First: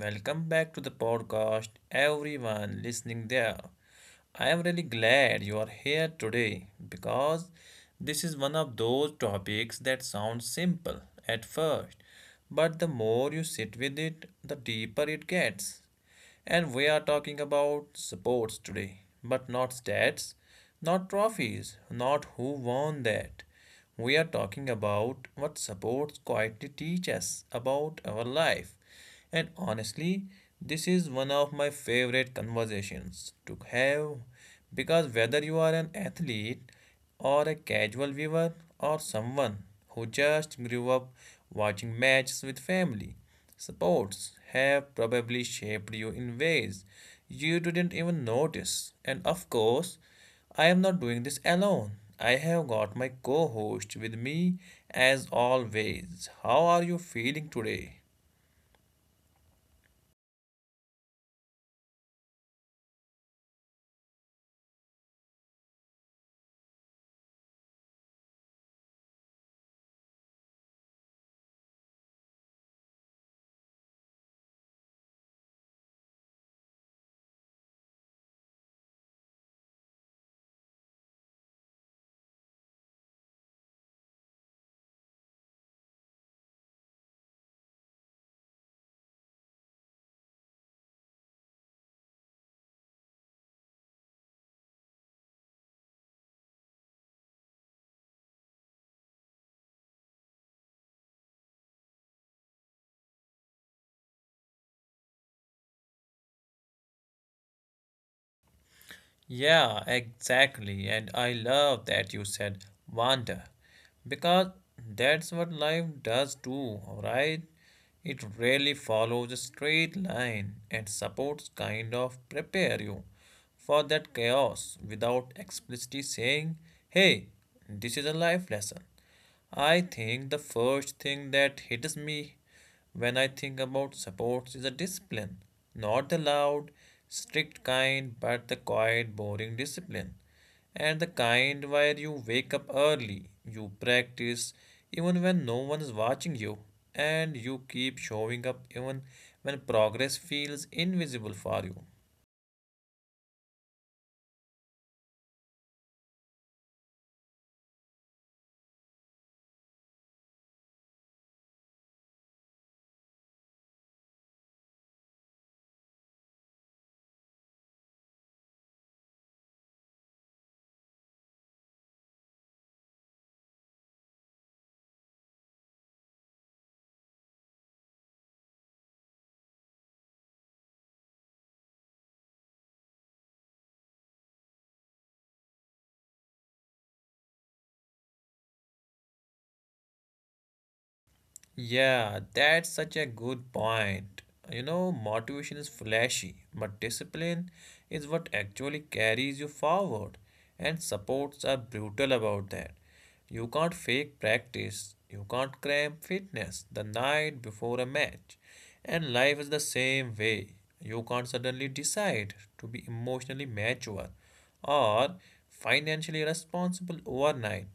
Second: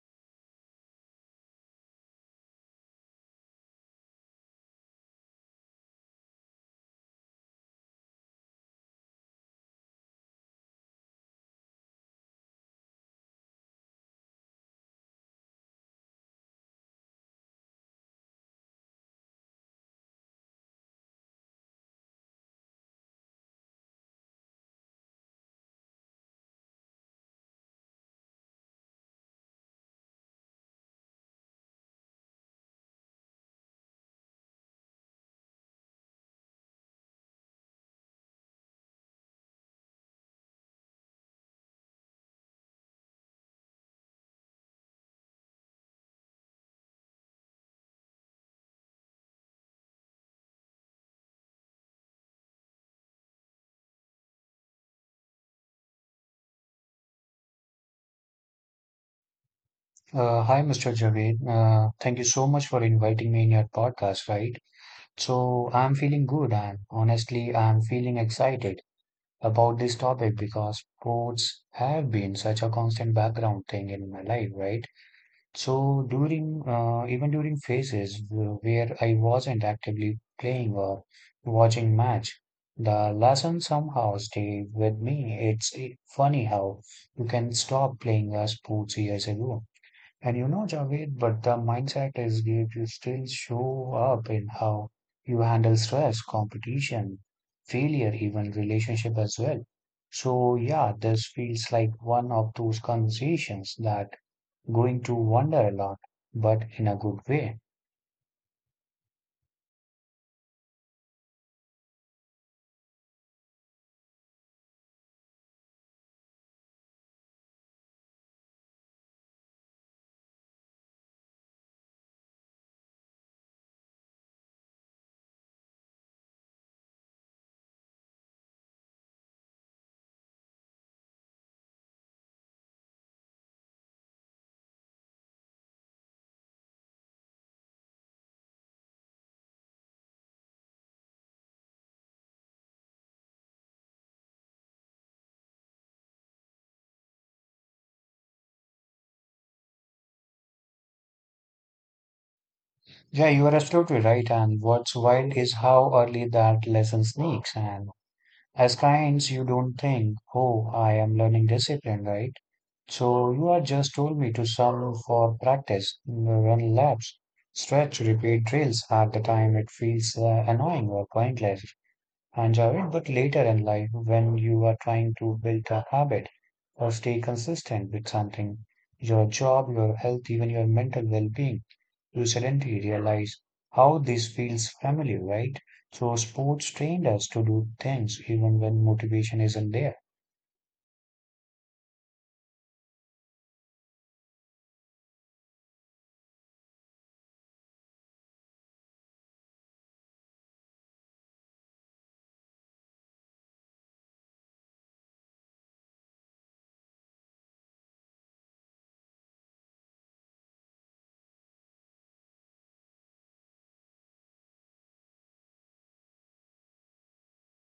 Welcome back to the podcast, everyone listening there. I am really glad you are here today because this is one of those topics that sounds simple at first, but the more you sit with it, the deeper it gets. And we are talking about sports today, but not stats, not trophies, not who won that. We are talking about what sports quietly teach us about our life. And honestly, this is one of my favorite conversations to have because whether you are an athlete or a casual viewer or someone who just grew up watching matches with family. Sports have probably shaped you in ways you didn't even notice. And of course, I am not doing this alone. I have got my co host with me as always. How are you feeling today? Hi, Mr. Javed. Thank you so much for inviting me in your podcast, right? So, I'm feeling good and honestly, I'm feeling excited about this topic because sports have been such a constant background thing in my life, right? So, during even during phases where I wasn't actively playing or watching match, the lesson somehow stayed with me. It's funny how you can stop playing a sports years ago and you know, Javed, but the mindset is if you still show up in how you handle stress, competition, failure, even relationship as well. So yeah, this feels like one of those conversations that going to wonder a lot, but in a good way. Yeah, exactly. And I love that you said wander because that's what life does too, right? It really follows a straight line and supports kind of prepare you for that chaos without explicitly saying, hey, this is a life lesson. I think the first thing that hits me when I think about sports is a discipline. Not the loud, strict kind, but the quiet, boring discipline. And the kind where you wake up early, you practice even when no one is watching you, and you keep showing up even when progress feels invisible for you. Yeah, you are absolutely right. And what's wild is how early that lesson sneaks and as kinds, you don't think, oh, I am learning discipline, right? So you are just told me to sum for practice, run laps, stretch, repeat drills at the time it feels annoying or pointless. I enjoy it, but later in life, when you are trying to build a habit or stay consistent with something, your job, your health, even your mental well being, you suddenly realize how this feels familiar, right? So, sports trained us to do things even when motivation isn't there. Yeah, that's such a good point. You know, motivation is flashy, but discipline is what actually carries you forward, and supports are brutal about that. You can't fake practice, you can't cram fitness the night before a match, and life is the same way. You can't suddenly decide to be emotionally mature or financially responsible overnight.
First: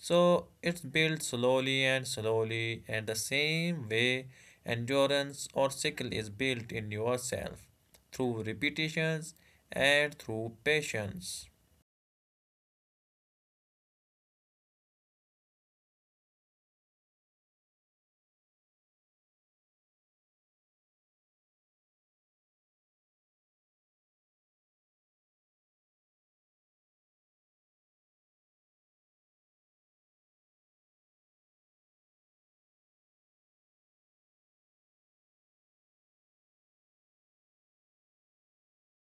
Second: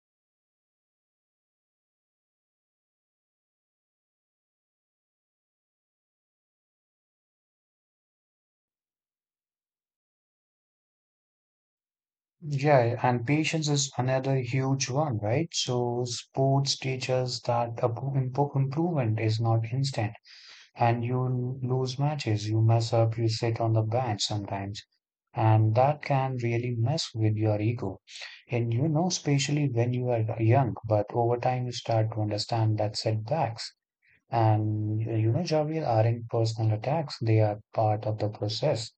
So it's built slowly and slowly, and the same way endurance or skill is built in yourself through repetitions and through patience. Yeah, and patience is another huge one, right? So, sports teaches that improvement is not instant and you lose matches, you mess up, you sit on the bench sometimes, and that can really mess with your ego. And you know, especially when you are young, but over time you start to understand that setbacks and you know, Javier aren't personal attacks, they are part of the process.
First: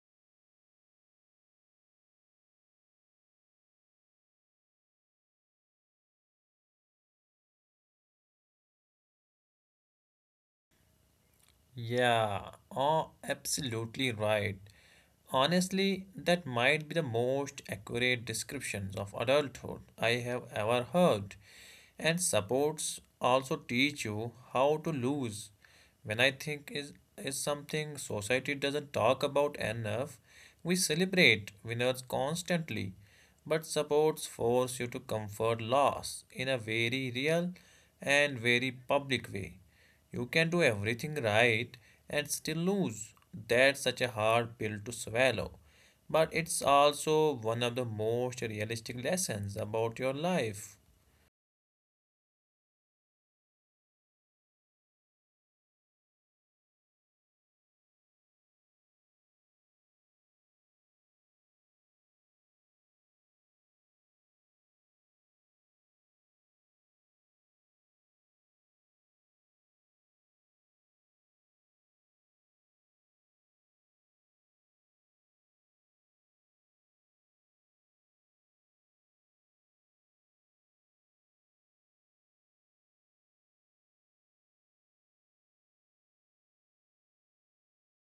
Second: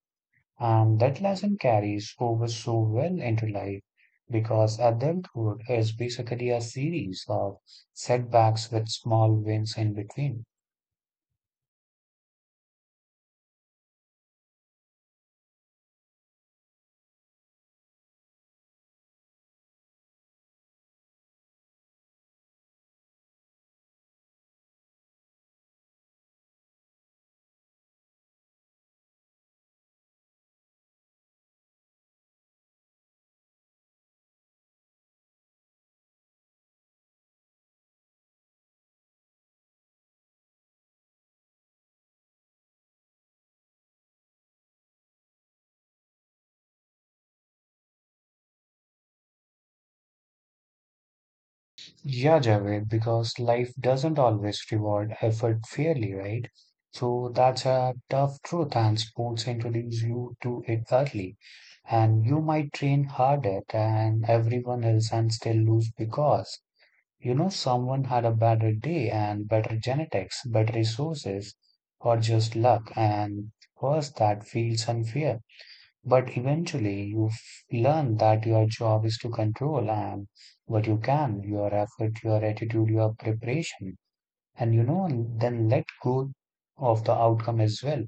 And that lesson carries over so well into life because adulthood is basically a series of setbacks with small wins in between. Yeah, oh, absolutely right. Honestly, that might be the most accurate descriptions of adulthood I have ever heard. And supports also teach you how to lose. When I think is something society doesn't talk about enough, we celebrate winners constantly, but supports force you to comfort loss in a very real and very public way. You can do everything right and still lose. That's such a hard pill to swallow. But it's also one of the most realistic lessons about your life. Yeah, Javed, because life doesn't always reward effort fairly, right? So that's a tough truth, and sports introduce you to it early. And you might train harder than everyone else and still lose because, you know, someone had a better day and better genetics, better resources, or just luck. And first, that feels unfair. But eventually you learn that your job is to control and what you can, your effort, your attitude, your preparation, and you know, then let go of the outcome as well.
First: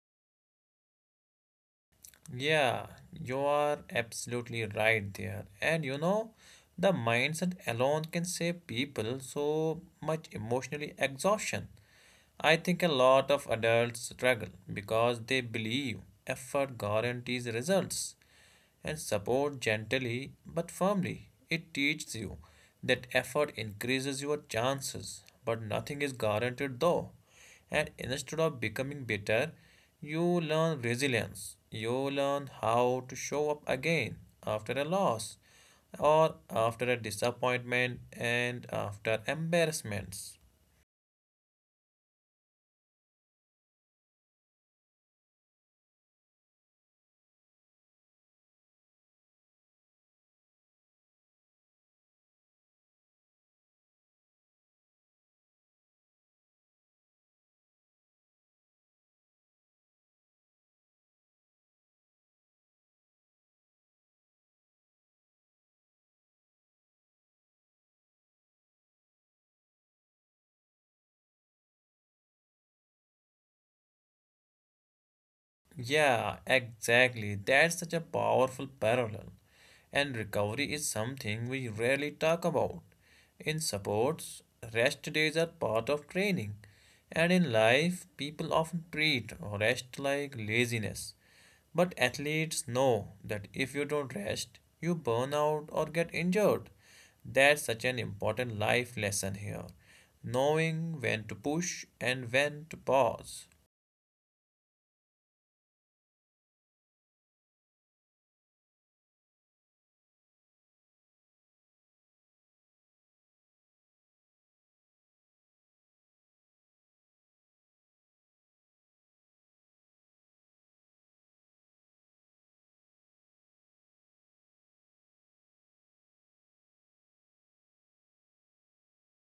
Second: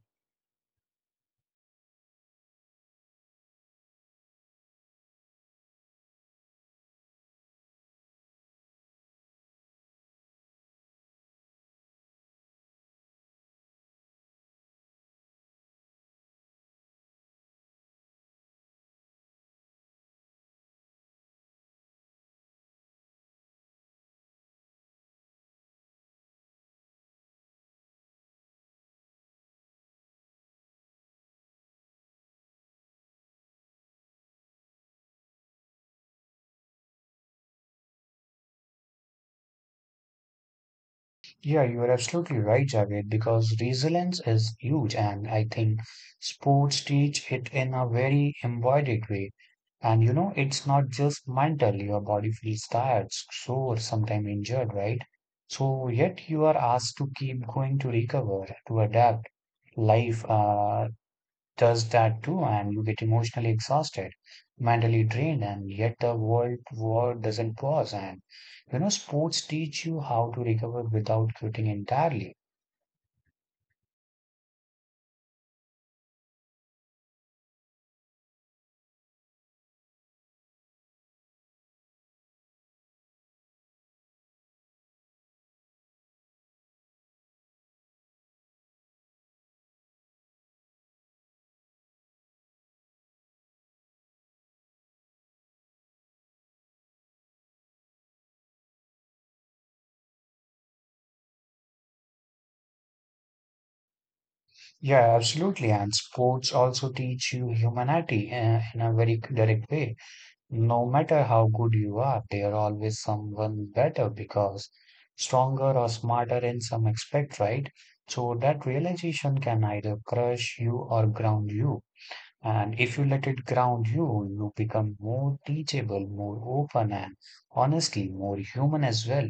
Yeah, you are absolutely right there. And you know, the mindset alone can save people so much emotionally exhaustion. I think a lot of adults struggle because they believe effort guarantees results. And support gently but firmly. It teaches you that effort increases your chances, but nothing is guaranteed though. And instead of becoming bitter, you learn resilience. You learn how to show up again after a loss or after a disappointment and after embarrassments. Yeah, you are absolutely right, Javed, because resilience is huge, and I think sports teach it in a very embodied way. And you know, it's not just mental, your body feels tired, sore, sometimes injured, right? So, yet you are asked to keep going to recover, to adapt. Life does that too and you get emotionally exhausted mentally drained and yet the world war doesn't pause and you know sports teach you how to recover without quitting entirely. Yeah, exactly. That's such a powerful parallel. And recovery is something we rarely talk about. In sports, rest days are part of training. And in life, people often treat rest like laziness. But athletes know that if you don't rest, you burn out or get injured. That's such an important life lesson here. Knowing when to push and when to pause. Yeah, absolutely. And sports also teach you humanity in a very direct way. No matter how good you are there are always someone better because stronger or smarter in some aspect, right? So that realization can either crush you or ground you. And if you let it ground you, you become more teachable, more open, and honestly, more human as well.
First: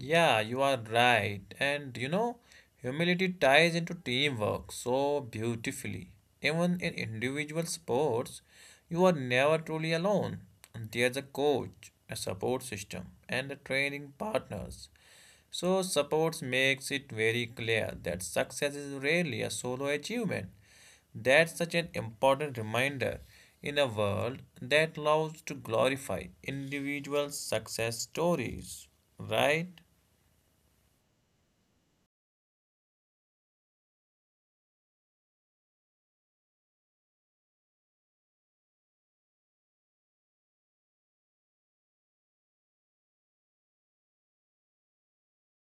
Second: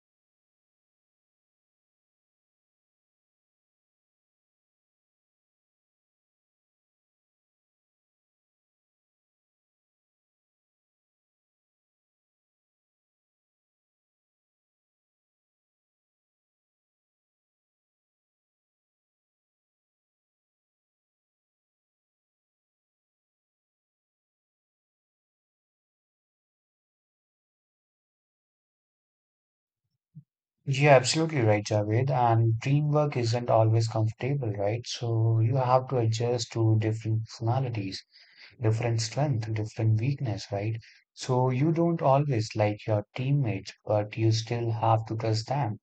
Yeah, you are right. And you know, humility ties into teamwork so beautifully. Even in individual sports, you are never truly alone. There's a coach, a support system, and the training partners. So, supports makes it very clear that success is rarely a solo achievement. That's such an important reminder in a world that loves to glorify individual success stories, right? You're absolutely right, Javed. And teamwork isn't always comfortable, right? So you have to adjust to different personalities, different strength, different weakness, right? So you don't always like your teammates, but you still have to trust them.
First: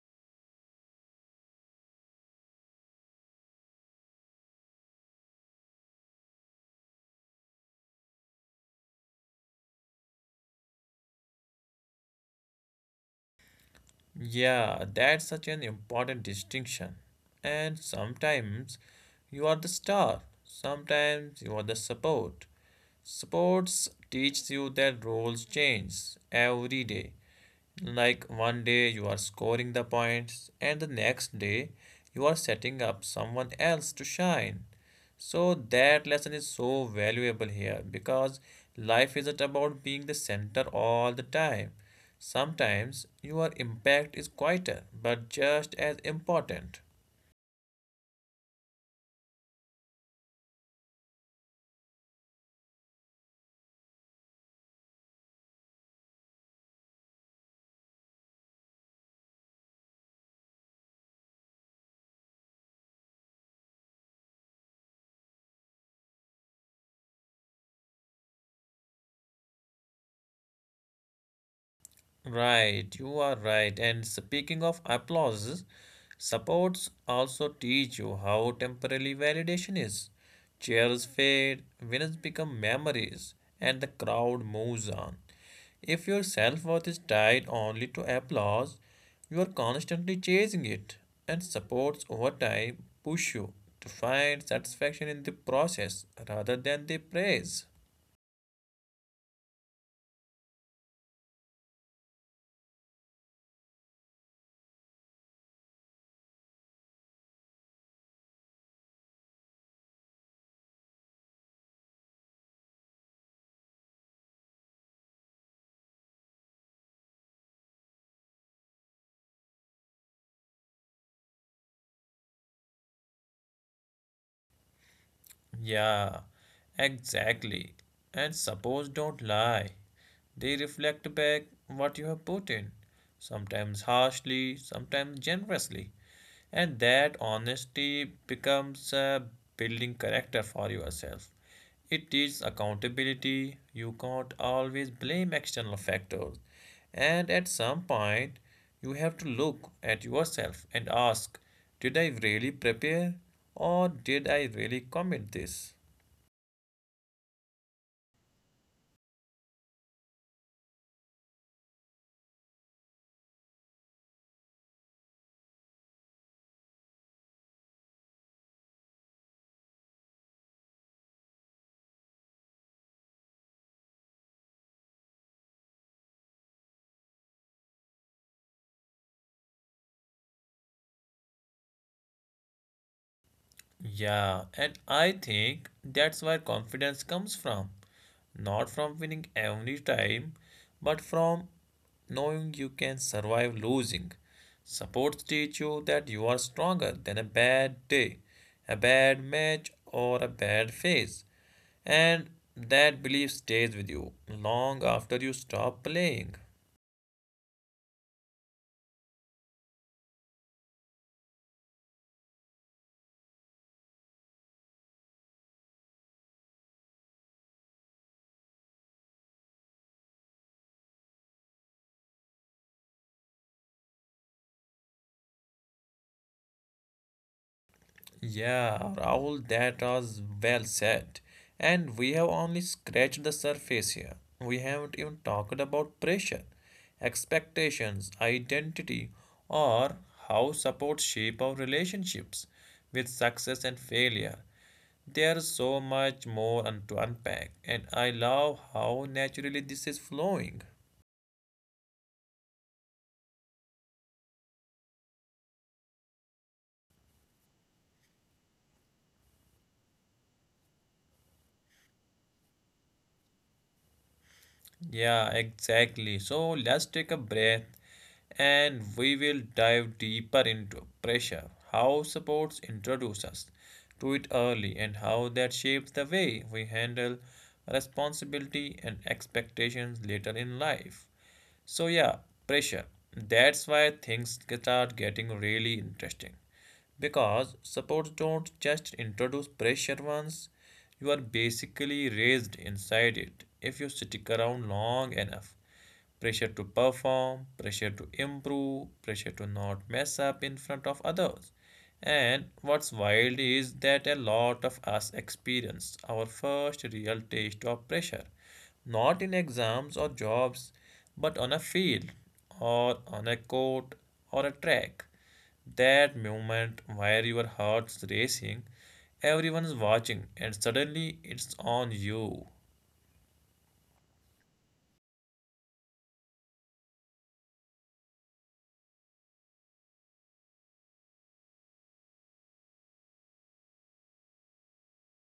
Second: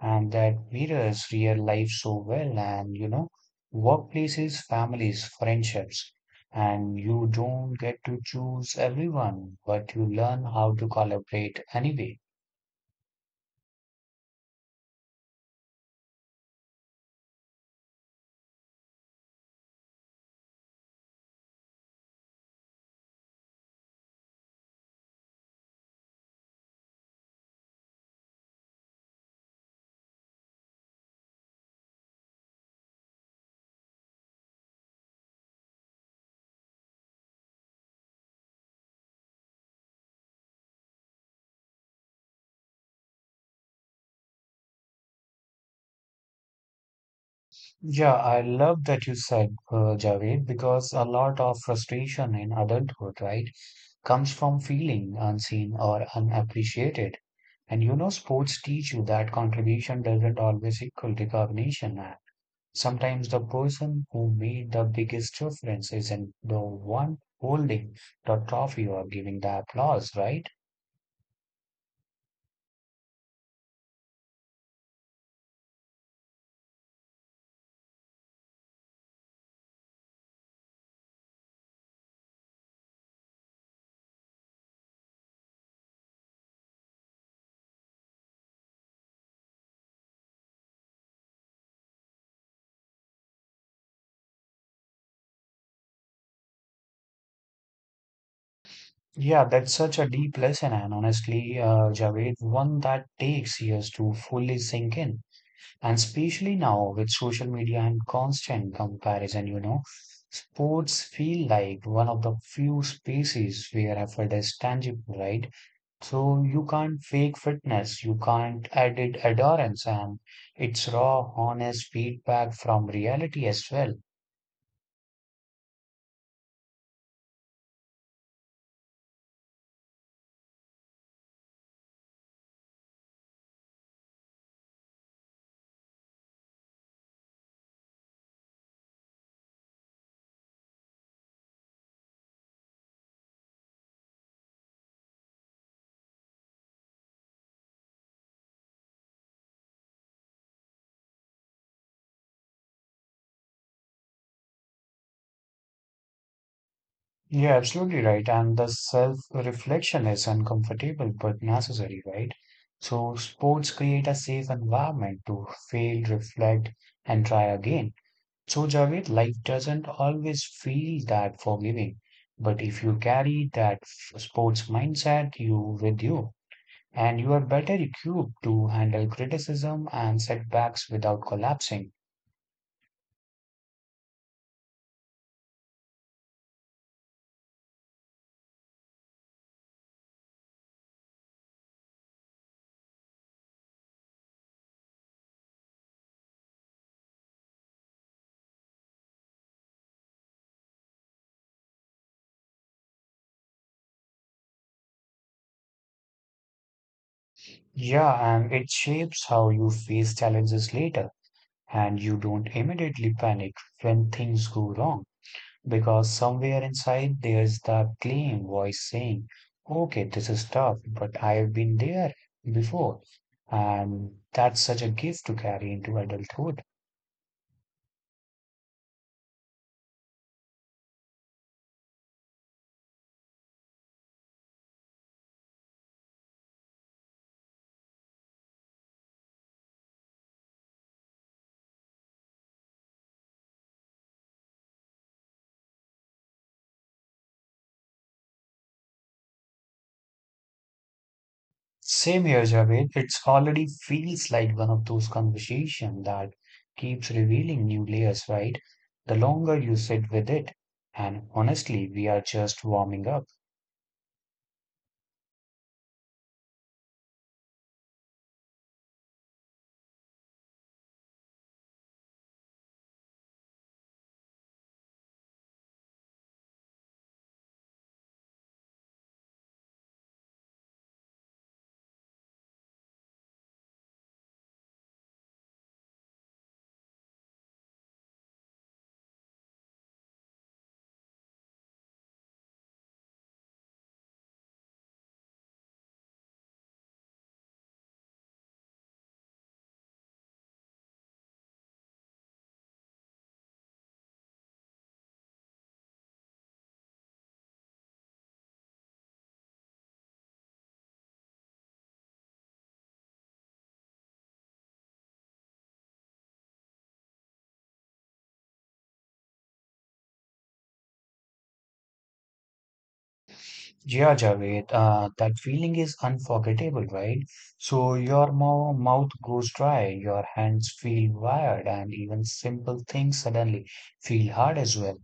And that mirrors real life so well and you know workplaces families friendships and you don't get to choose everyone but you learn how to collaborate anyway. Yeah, that's such an important distinction. And sometimes you are the star, sometimes you are the support. Sports teaches you that roles change every day. Like one day you are scoring the points, and the next day you are setting up someone else to shine. So that lesson is so valuable here because life isn't about being the center all the time. Sometimes your impact is quieter but just as important. Yeah, I love that you said Javed because a lot of frustration in adulthood, right, comes from feeling unseen or unappreciated. And you know sports teach you that contribution doesn't always equal recognition. Sometimes the person who made the biggest difference isn't the one holding the trophy or giving the applause, right? Right, you are right. And speaking of applause, supports also teach you how temporary validation is. Cheers fade, winners become memories, and the crowd moves on. If your self worth is tied only to applause, you are constantly chasing it, and supports over time push you to find satisfaction in the process rather than the praise. Yeah, that's such a deep lesson, and honestly, Javed, one that takes years to fully sink in. And especially now with social media and constant comparison, you know, sports feel like one of the few spaces where effort is tangible, right? So you can't fake fitness, you can't edit adherence, and it's raw, honest feedback from reality as well. Yeah, exactly. And suppose don't lie. They reflect back what you have put in, sometimes harshly, sometimes generously. And that honesty becomes a building character for yourself. It is accountability. You can't always blame external factors. And at some point, you have to look at yourself and ask, did I really prepare? Or did I really commit this? You're absolutely right, and the self-reflection is uncomfortable but necessary, right? So sports create a safe environment to fail, reflect, and try again. So Javed, life doesn't always feel that forgiving, but if you carry that sports mindset you with you, and you are better equipped to handle criticism and setbacks without collapsing. Yeah, and I think that's where confidence comes from. Not from winning every time, but from knowing you can survive losing. Sports teach you that you are stronger than a bad day, a bad match, or a bad phase. And that belief stays with you long after you stop playing. Yeah, and it shapes how you face challenges later, and you don't immediately panic when things go wrong because somewhere inside there's that claim voice saying, okay, this is tough, but I've been there before. And that's such a gift to carry into adulthood. Yeah, Rahul, that was well said. And we have only scratched the surface here. We haven't even talked about pressure, expectations, identity, or how support shape our relationships with success and failure. There's so much more to unpack, and I love how naturally this is flowing. Same here, Javed. It's already feels like one of those conversations that keeps revealing new layers, right? The longer you sit with it. And honestly, we are just warming up. Yeah, exactly. So let's take a breath and we will dive deeper into pressure, how supports introduce us to it early, and how that shapes the way we handle responsibility and expectations later in life. So, yeah, pressure. That's why things start getting really interesting. Because supports don't just introduce pressure once, you are basically raised inside it if you stick around long enough. Pressure to perform, pressure to improve, pressure to not mess up in front of others. And what's wild is that a lot of us experience our first real taste of pressure, not in exams or jobs, but on a field, or on a court, or a track. That moment where your heart's racing, everyone's watching, and suddenly it's on you. Yeah, Javed, that feeling is unforgettable, right? So your mouth goes dry, your hands feel wired, and even simple things suddenly feel hard as well.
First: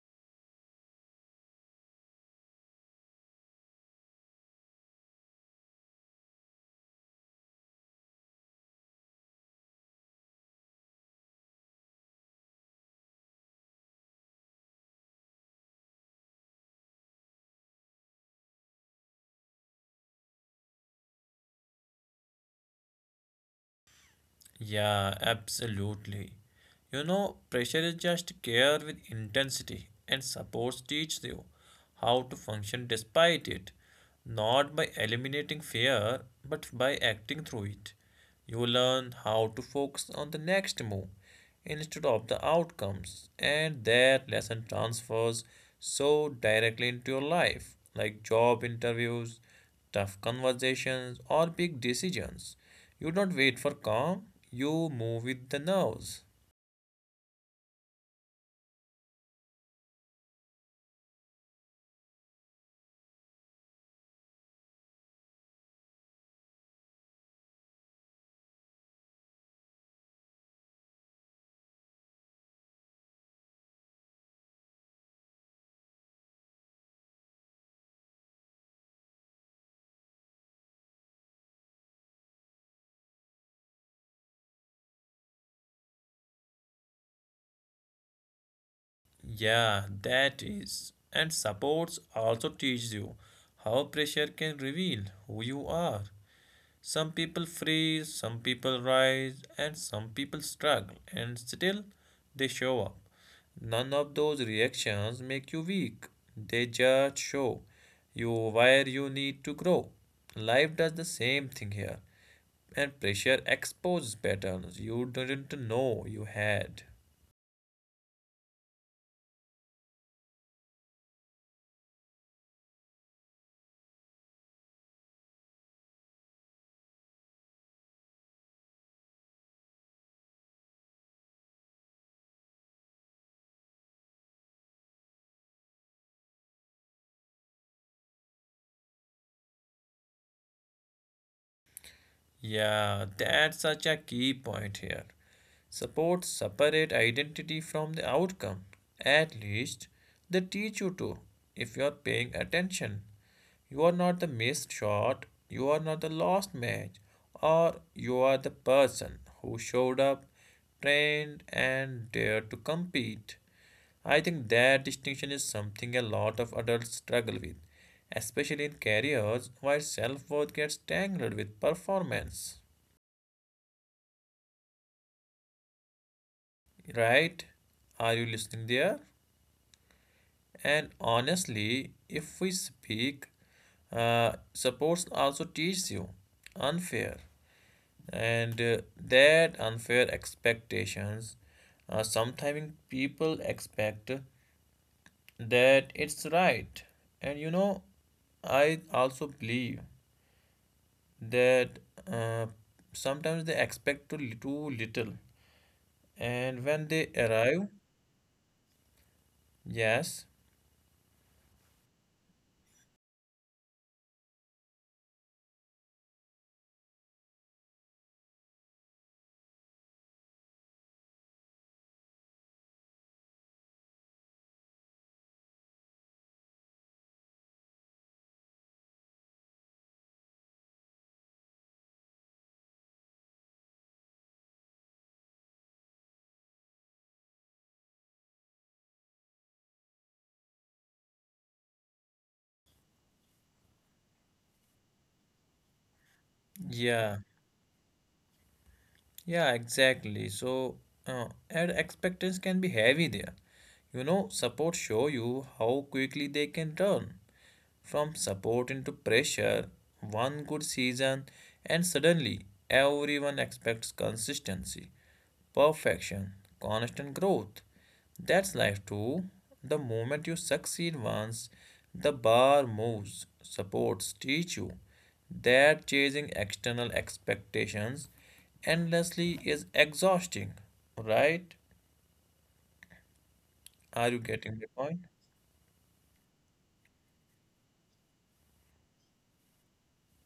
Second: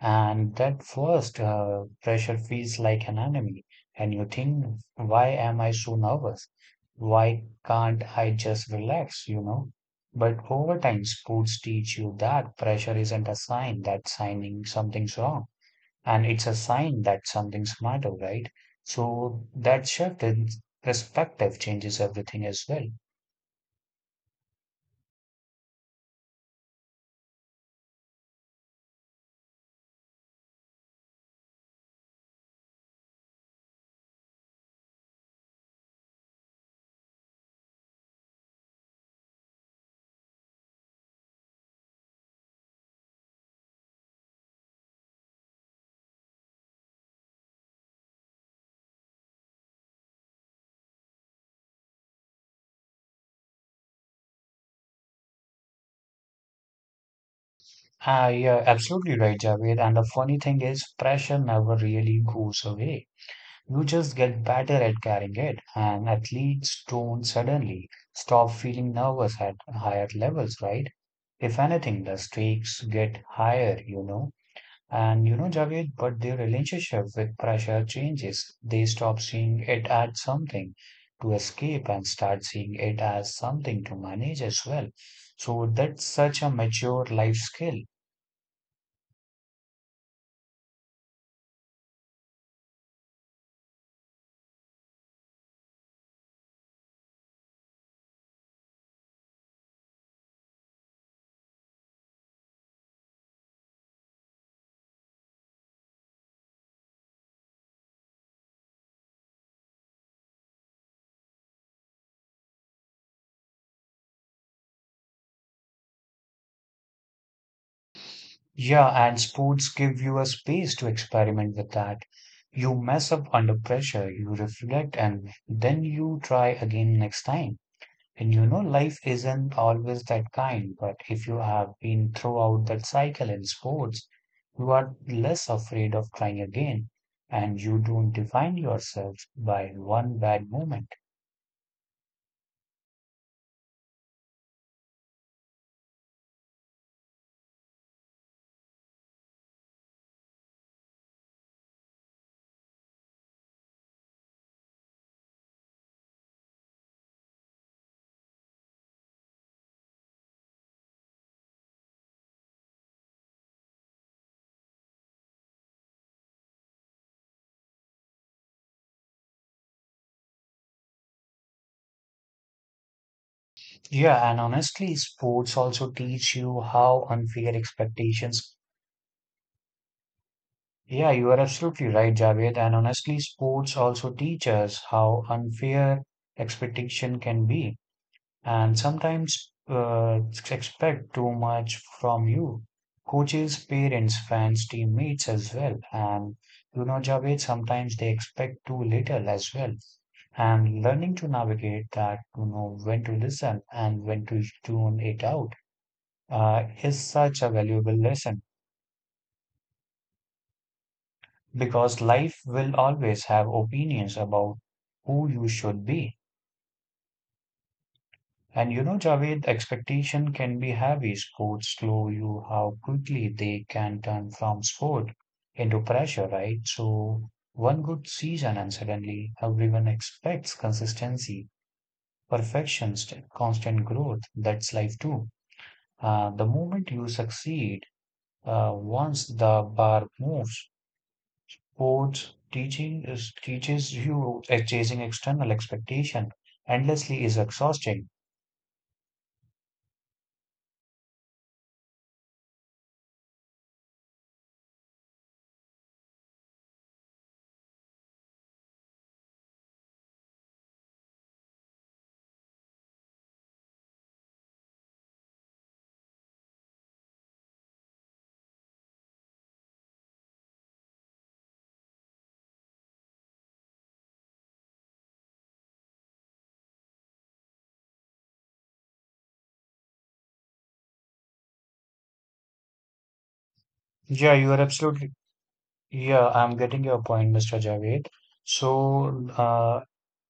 And that first pressure feels like an enemy, and you think, why am I so nervous? Why can't I just relax, you know? But over time, sports teach you that pressure isn't a sign that signing something's wrong, and it's a sign that something's matter, right? So that shift in perspective changes everything as well. Yeah, absolutely. You know, pressure is just care with intensity, and supports teach you how to function despite it, not by eliminating fear, but by acting through it. You learn how to focus on the next move instead of the outcomes, and that lesson transfers so directly into your life, like job interviews, tough conversations, or big decisions. You don't wait for calm, you move with the nerves. Ah, yeah, absolutely right, Javed. And the funny thing is, pressure never really goes away. You just get better at carrying it, and athletes don't suddenly stop feeling nervous at higher levels, right? If anything, the stakes get higher, you know. And you know, Javed, but their relationship with pressure changes. They stop seeing it as something to escape and start seeing it as something to manage as well. So that's such a mature life skill. Yeah, that is. And sports also teaches you how pressure can reveal who you are. Some people freeze, some people rise, and some people struggle, and still they show up. None of those reactions make you weak, they just show you where you need to grow. Life does the same thing here. And pressure exposes patterns you didn't know you had. Yeah, and sports give you a space to experiment with that. You mess up under pressure, you reflect, and then you try again next time. And you know, life isn't always that kind, but if you have been throughout that cycle in sports, you are less afraid of trying again, and you don't define yourself by one bad moment. Yeah, that's such a key point here. Support separate identity from the outcome. At least they teach you to, if you are paying attention. You are not the missed shot, you are not the lost match, or you are the person who showed up, trained, and dared to compete. I think that distinction is something a lot of adults struggle with, especially in careers where self worth gets tangled with performance. Yeah, and honestly, sports also teach you how unfair Right? Are you expectations. listening there? And Yeah, you are absolutely honestly, right, if Javed. we And honestly, speak, sports also teach us sports how also teaches unfair you expectation unfair can be, and and sometimes that unfair expect too expectations. much from you. Sometimes people Coaches, parents, expect fans, teammates as well. that And it's you right, know, Javed, and you know, sometimes they expect too I little also as well. believe And learning to navigate that that, you uh, know, when to sometimes listen they and expect when too, to too tune it little out, and when is they such a arrive valuable lesson. yes Because life will always have opinions about who you should be. And you know, Javed, expectation can be heavy. Sports show you how quickly they can turn from sport into pressure, right? So one good season and suddenly everyone expects consistency, perfection, constant growth. That's life too. The moment you succeed, once the bar moves, coach teaching is teaches you at chasing external expectation endlessly yeah is exhausting. yeah exactly so, and expectations can be heavy there. You know support show you how quickly they can turn from support into pressure, one good season, and suddenly everyone expects consistency, perfection, constant growth. That's life too. The moment you succeed once, the bar moves, supports teach you that chasing external expectations endlessly is exhausting, right? Are you Yeah, you are getting the point? absolutely. Yeah, I'm getting your point, Mr. Javed. So, uh,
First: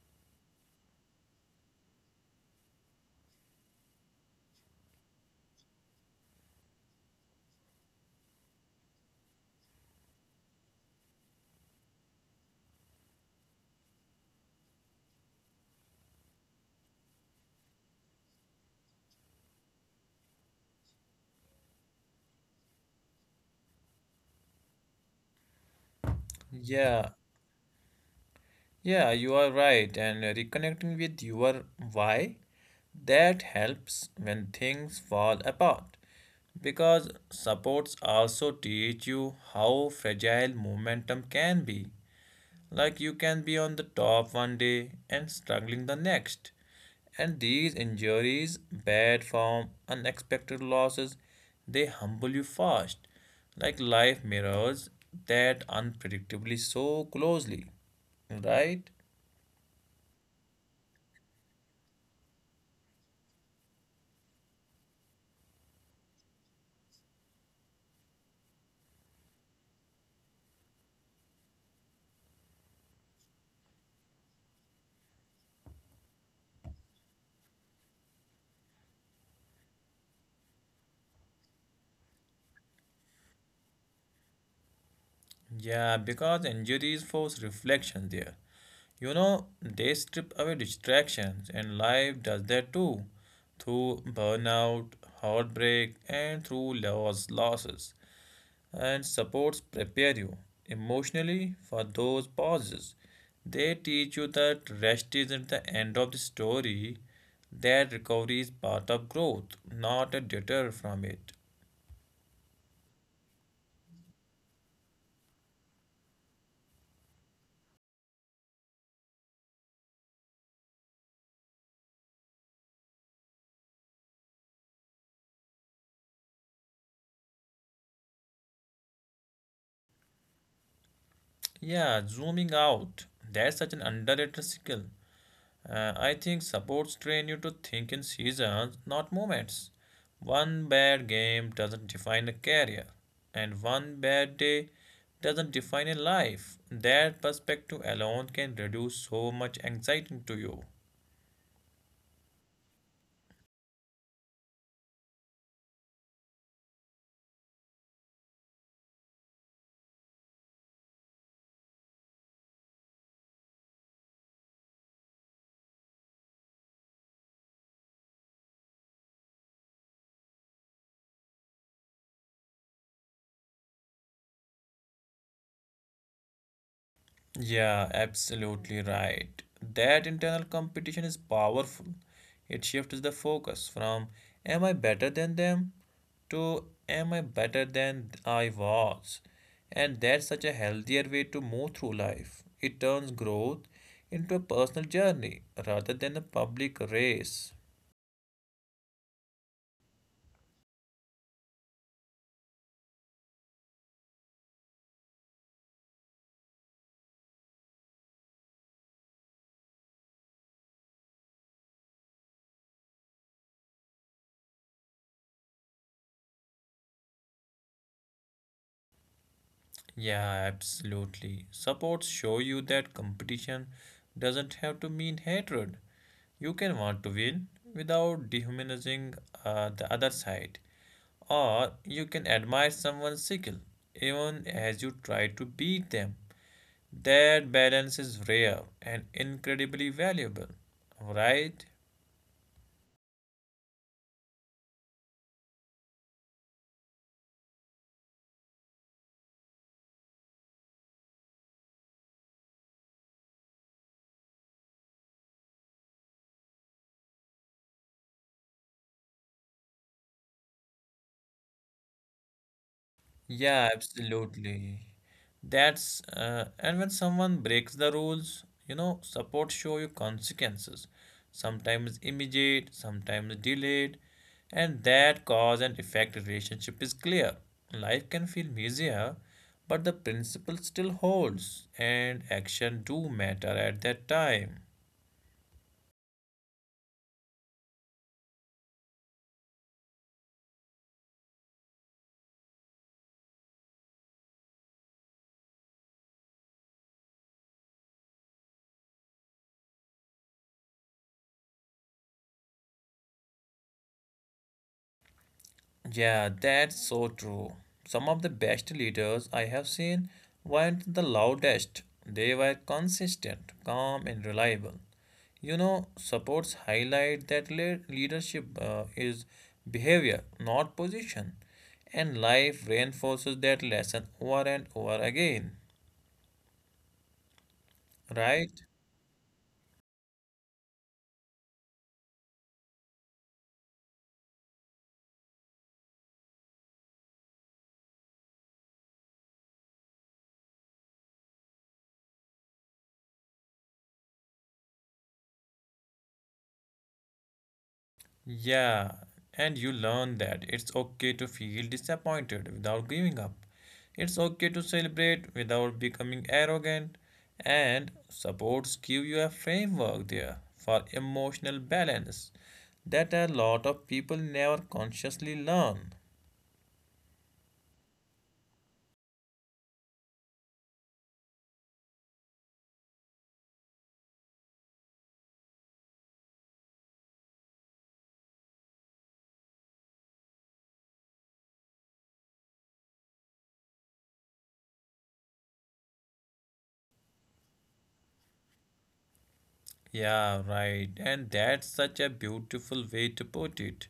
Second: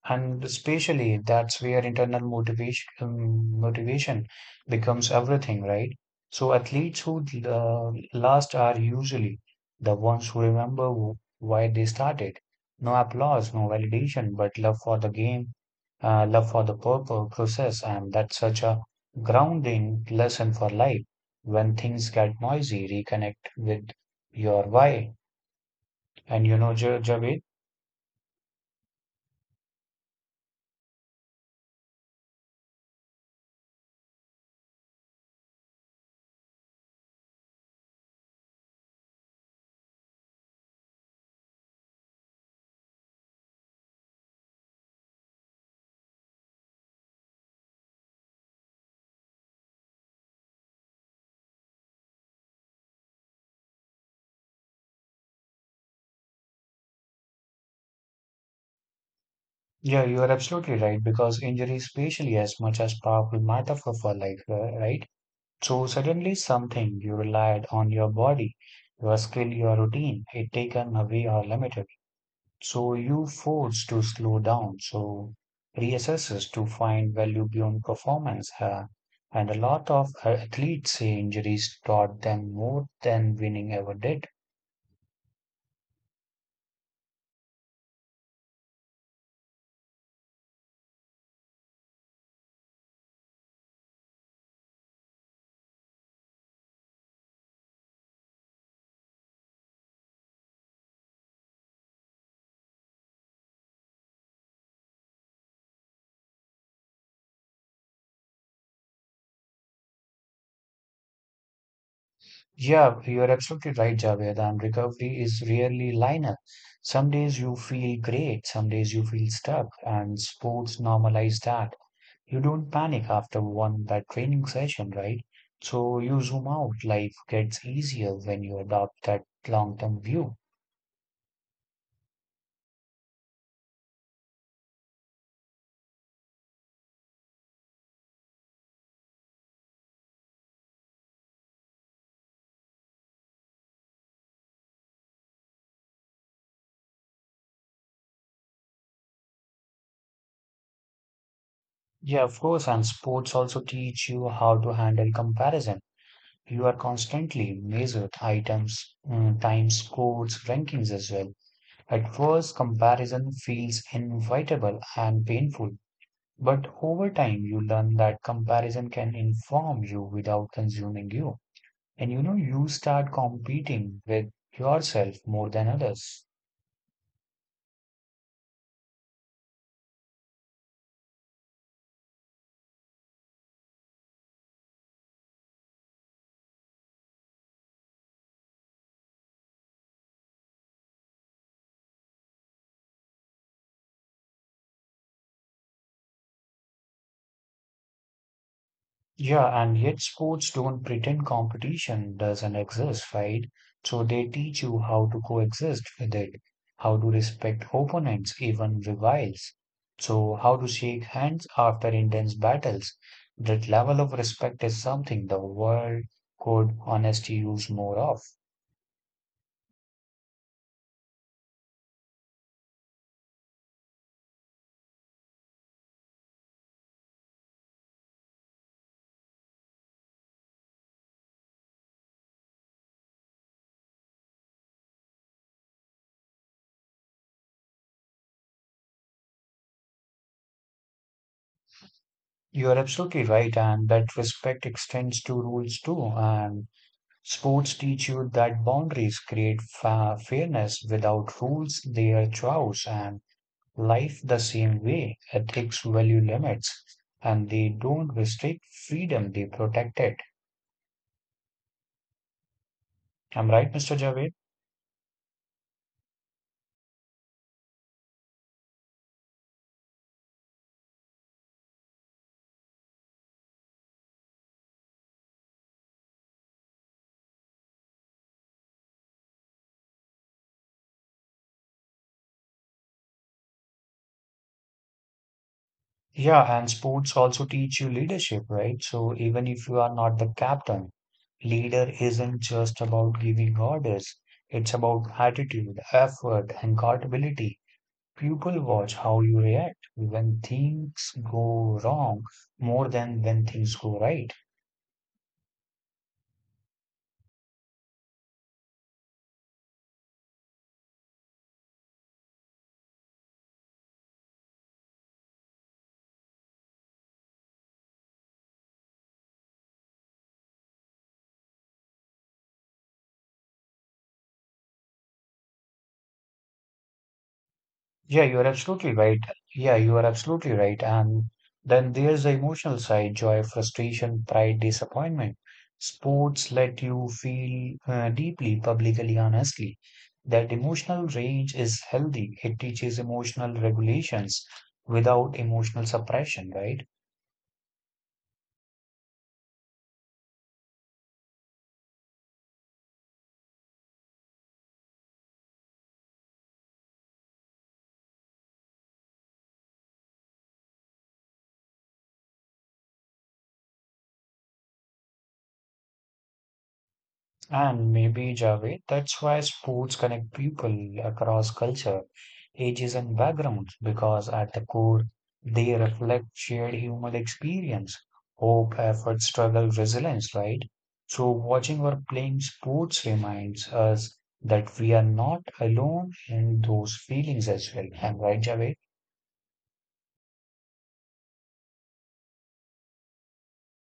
And especially that's where internal motivation becomes everything, right? So athletes who last are usually the ones who remember why they started. No applause, no validation, but love for the game, love for the purpose, process, and that's such a grounding lesson for life. When things get noisy, reconnect with your why. And you know, Yeah, Javed. yeah, you are right. And reconnecting with your why, that helps when things fall apart because supports also teach you how fragile momentum can be. Like you can be on the top one day and struggling the next. And these injuries, bad form, unexpected losses, they humble you fast. Like life mirrors that unpredictably so closely. Right? Yeah, you are absolutely right because injury is spatially as much as powerful metaphor for life, right? So suddenly something you relied on your body, your skill, your routine, it taken away or limited. So you forced to slow down, so reassesses to find value beyond performance. And a lot of athletes say injuries taught them more than winning ever did. Yeah, because injuries force reflection there. You know, they strip away distractions, and life does that too, through burnout, heartbreak, and through loss, losses. And supports prepare you emotionally for those pauses. They teach you that rest isn't the end of the story, that recovery is part of growth, not a deter from it. Yeah, you're absolutely right, Javed. And recovery is rarely linear. Some days you feel great, some days you feel stuck, and sports normalize that. You don't panic after one bad training session, right? So you zoom out. Life gets easier when you adopt that long-term view. Yeah, zooming out. That's such an underrated skill. I think sports train you to think in seasons, not moments. One bad game doesn't define a career, and one bad day doesn't define a life. That perspective alone can reduce so much anxiety to you. Yeah, of course. And sports also teach you how to handle comparison. You are constantly measured items, times, scores, rankings as well. At first comparison feels inevitable and painful, but over time you learn that comparison can inform you without consuming you. And you know, you start competing with yourself more than others. Yeah, absolutely right. That internal competition is powerful. It shifts the focus from am I better than them to am I better than I was? And that's such a healthier way to move through life. It turns growth into a personal journey rather than a public race. Yeah, and yet sports don't pretend competition doesn't exist, right? So they teach you how to coexist with it, how to respect opponents, even rivals. So how to shake hands after intense battles. That level of respect is something the world could honestly use more of. Yeah, absolutely. Supports show you that competition doesn't have to mean hatred. You can want to win without dehumanizing the other side, or you can admire someone's skill even as you try to beat them. That balance is rare and incredibly valuable, right? You are absolutely right, and that respect extends to rules too. And sports teach you that boundaries create fa fairness. Without rules, they are chaos, and life the same way. Ethics value limits, and they don't restrict freedom, they protect it. I'm Yeah, right, Mr. Javed? absolutely. That's and when someone breaks the rules, you know, support show you consequences, sometimes immediate, sometimes delayed, and that cause and effect relationship is clear. Life can feel messier, but the principle still holds, and action do matter at that time. Yeah, and sports also teach you leadership, right? So even if you are not the captain, leader isn't just about giving orders. It's about attitude, effort, and accountability. People watch how you react when things go wrong more than when things go right. Yeah, that's so true. Some of the best leaders I have seen weren't the loudest. They were consistent, calm, and reliable. You know, supports highlight that leadership is behavior, not position. And life reinforces that lesson over and over again, Yeah, you are right? absolutely right. And then there's the emotional side, joy, frustration, pride, disappointment. Sports let you feel deeply, publicly, honestly. That emotional range is healthy. It teaches emotional regulations without emotional suppression, right? Yeah, and you learn that it's okay to feel disappointed without giving up. It's okay to celebrate without becoming arrogant. And supports give you a framework there for emotional balance that a lot of people never consciously learn. And maybe, Javed, that's why sports connect people across culture, ages, and backgrounds, because at the core, they reflect shared human experience, hope, effort, struggle, resilience, right? So, watching or playing sports reminds us that we are not alone in those feelings as well. Am I right, Javed? Yeah, right. And that's such a beautiful way to put it.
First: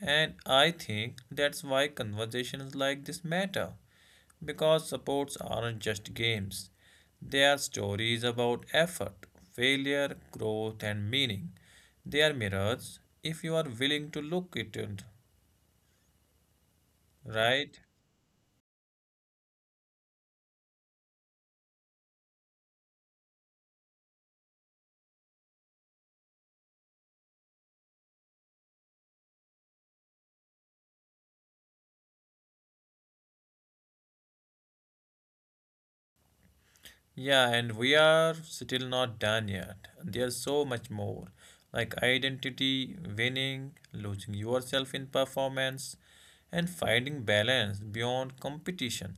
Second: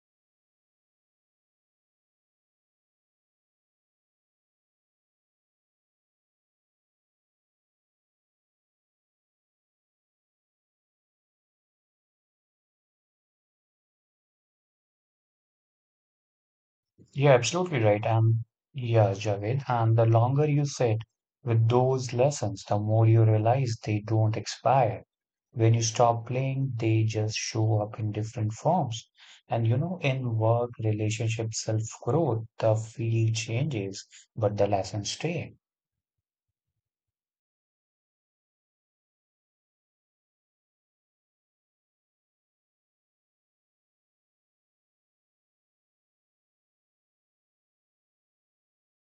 And I think that's why conversations like this matter. Because sports aren't just games, they are stories about effort, failure, growth, and meaning. They are mirrors if you are willing to look at it, You're right? absolutely right. And yeah, Javed, and the longer you sit with those lessons, the more you realize they don't expire. When you stop playing, they just show up in different forms. And you know, in work, relationship, self-growth, the field changes, but the lessons stay. Yeah, and we are still not done yet. There's so much more like identity, winning, losing yourself in performance, and finding balance beyond competition.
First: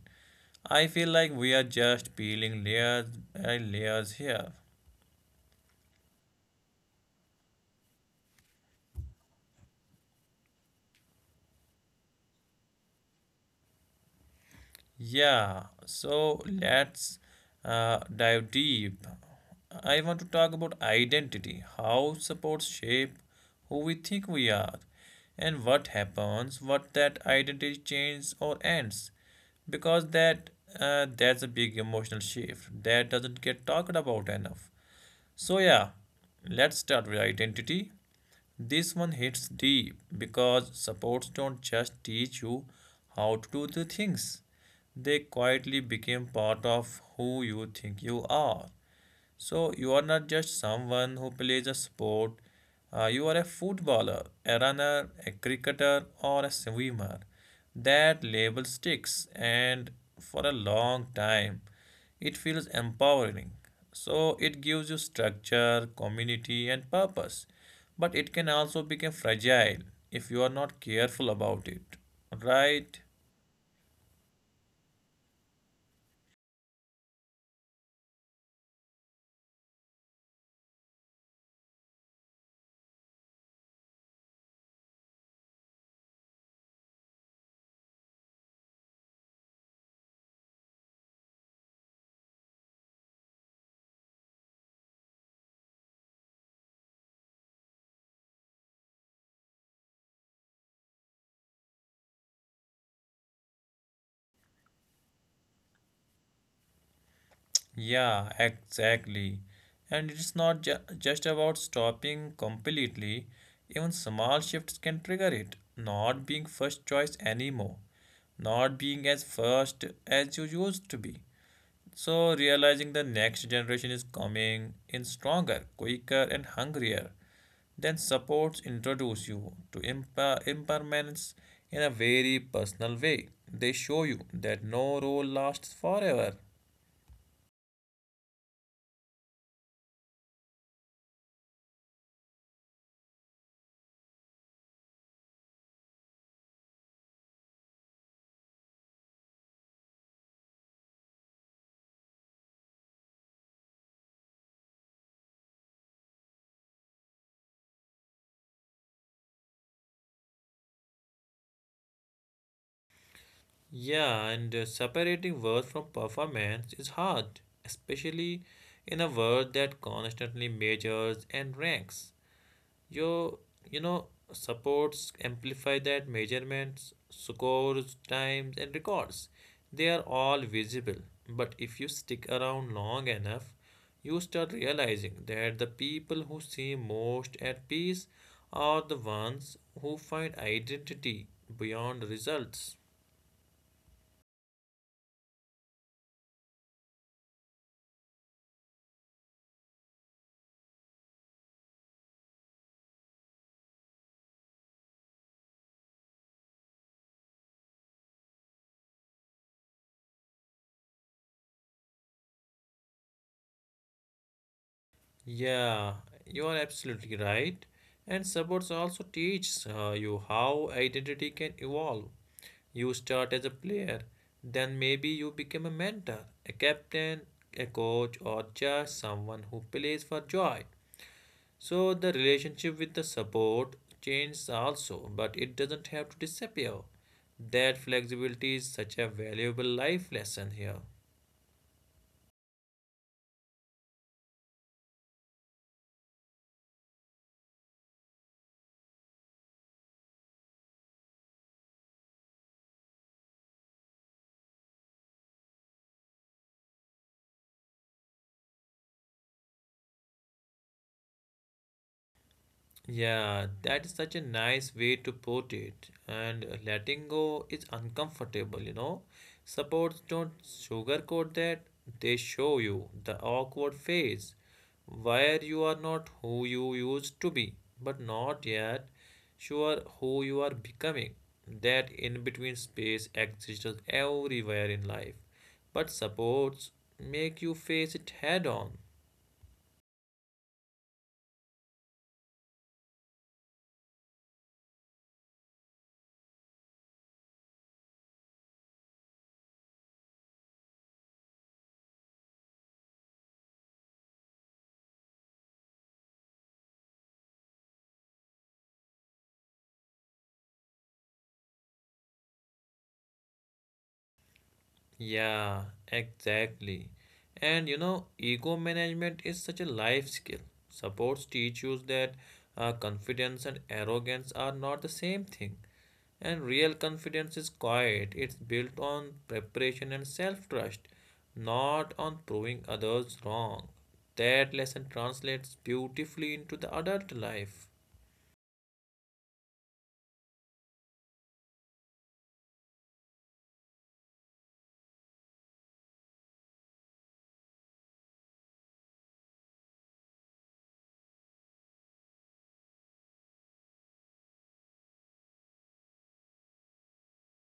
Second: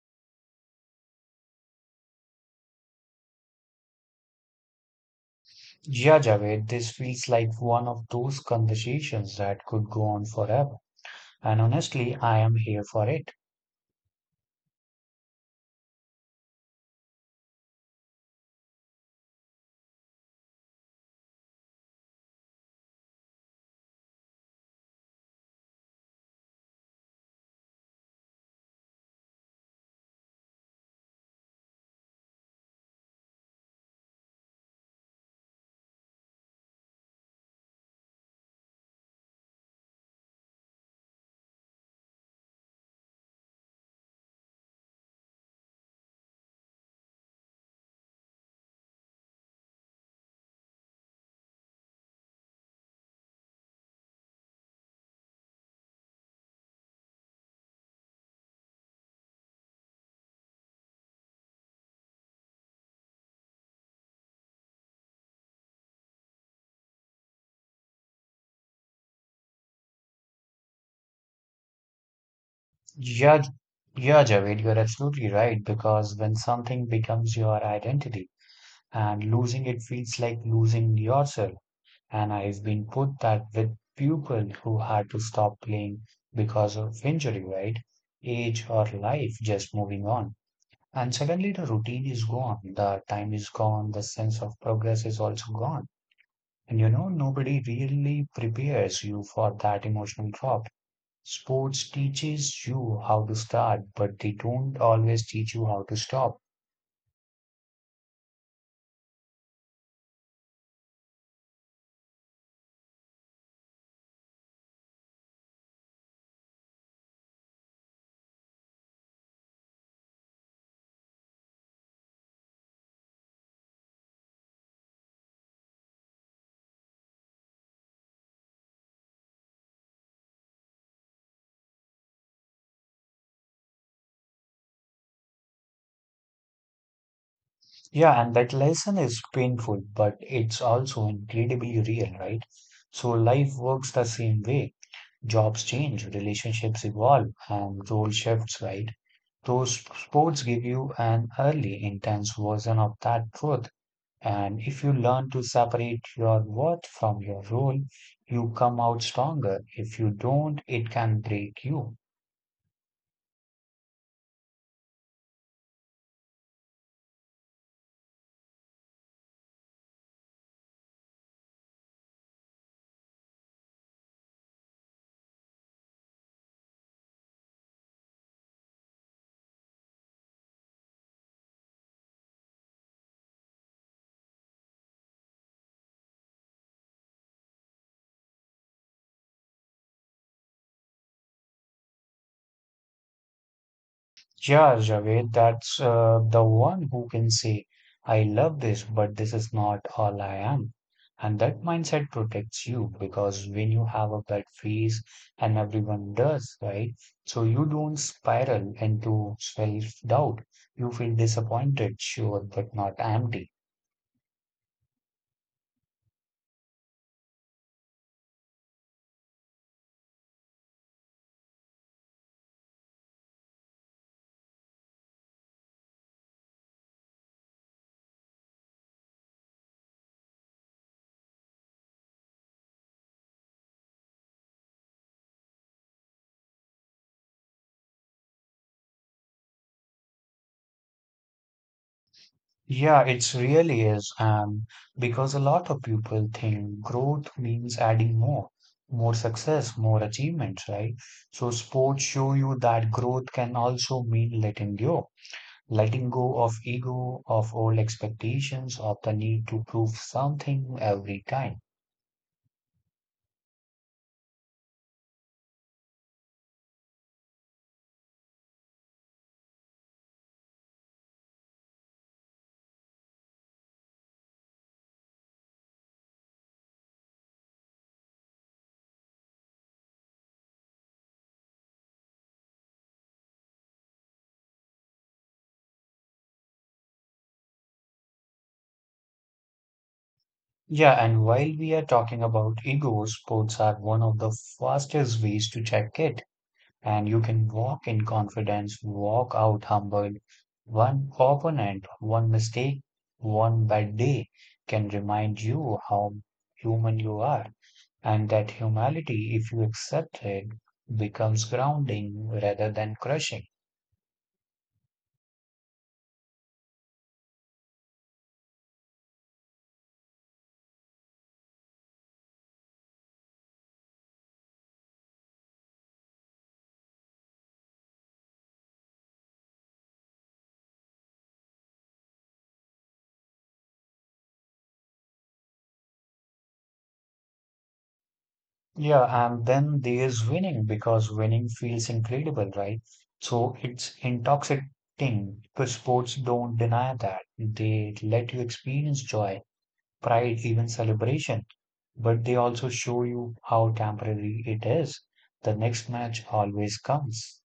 I feel like we are just peeling layers by layers here. Yeah, Javed, this feels like one of those conversations that could go on forever. And honestly, I am here for it. Yeah, so let's dive deep. I want to talk about identity, how supports shape who we think we are, and what happens, what that identity changes or ends. Because that's a big emotional shift that doesn't get talked about enough. So, yeah, let's start with identity. This one hits deep because supports don't just teach you how to do the things, they quietly become part of who you think you are. So, you are not just someone who plays a sport, you are a footballer, a runner, a cricketer, or a swimmer. That label sticks, and for a long time, it feels empowering. So it gives you structure, community, and purpose. But it can also become fragile if you are not careful about it. Right? Yeah, yeah, Javed, you're absolutely right, because when something becomes your identity and losing it feels like losing yourself. And I've been put that with people who had to stop playing because of injury, right? Age or life just moving on. And suddenly the routine is gone, the time is gone, the sense of progress is also gone. And you know, nobody really prepares you for that emotional drop. Sports teaches you how to start, but they don't always teach you how to stop. Yeah, exactly. And it's not just about stopping completely, even small shifts can trigger it. Not being first choice anymore, not being as first as you used to be. So, realizing the next generation is coming in stronger, quicker, and hungrier. Then supports introduce you to impermanence in a very personal way. They show you that no role lasts forever. Yeah, and that lesson is painful, but it's also incredibly real, right? So life works the same way. Jobs change, relationships evolve, and role shifts, right? Those sports give you an early, intense version of that truth. And if you learn to separate your worth from your role, you come out stronger. If you don't, it can break you. Yeah, and separating worth from performance is hard, especially in a world that constantly measures and ranks. You you know supports amplify that measurements, scores, times and records. They are all visible. But if you stick around long enough, you start realizing that the people who seem most at peace are the ones who find identity beyond results. Yeah, Javed, that's the one who can say, I love this, but this is not all I am. And that mindset protects you, because when you have a bad phase, and everyone does, right? So you don't spiral into self-doubt. You feel disappointed, sure, but not empty. Yeah, you are absolutely right. And supports also teach you how identity can evolve. You start as a player, then maybe you become a mentor, a captain, a coach, or just someone who plays for joy. So the relationship with the support changes also, but it doesn't have to disappear. That flexibility is such a valuable life lesson here. Yeah, it's really is, because a lot of people think growth means adding more, more success, more achievements, right? So sports show you that growth can also mean letting go of ego, of old expectations, of the need to prove something every time. Yeah, that is such a nice way to put it. And letting go is uncomfortable. Supports don't sugarcoat that, they show you the awkward phase where you are not who you used to be, but not yet sure who you are becoming. That in between space exists everywhere in life, but supports make you face it head on. Yeah, and while we are talking about ego, sports are one of the fastest ways to check it. And you can walk in confidence, walk out humbled. One opponent, one mistake, one bad day can remind you how human you are, and that humility, if you accept it, becomes grounding rather than crushing. Yeah, exactly. And you know, ego management is such a life skill. Supports teach you that confidence and arrogance are not the same thing. And real confidence is quiet, it's built on preparation and self trust, not on proving others wrong. That lesson translates beautifully into the adult life. Yeah, and then there's winning, because winning feels incredible, right? So it's intoxicating. But sports don't deny that. They let you experience joy, pride, even celebration. But they also show you how temporary it is. The next match always comes.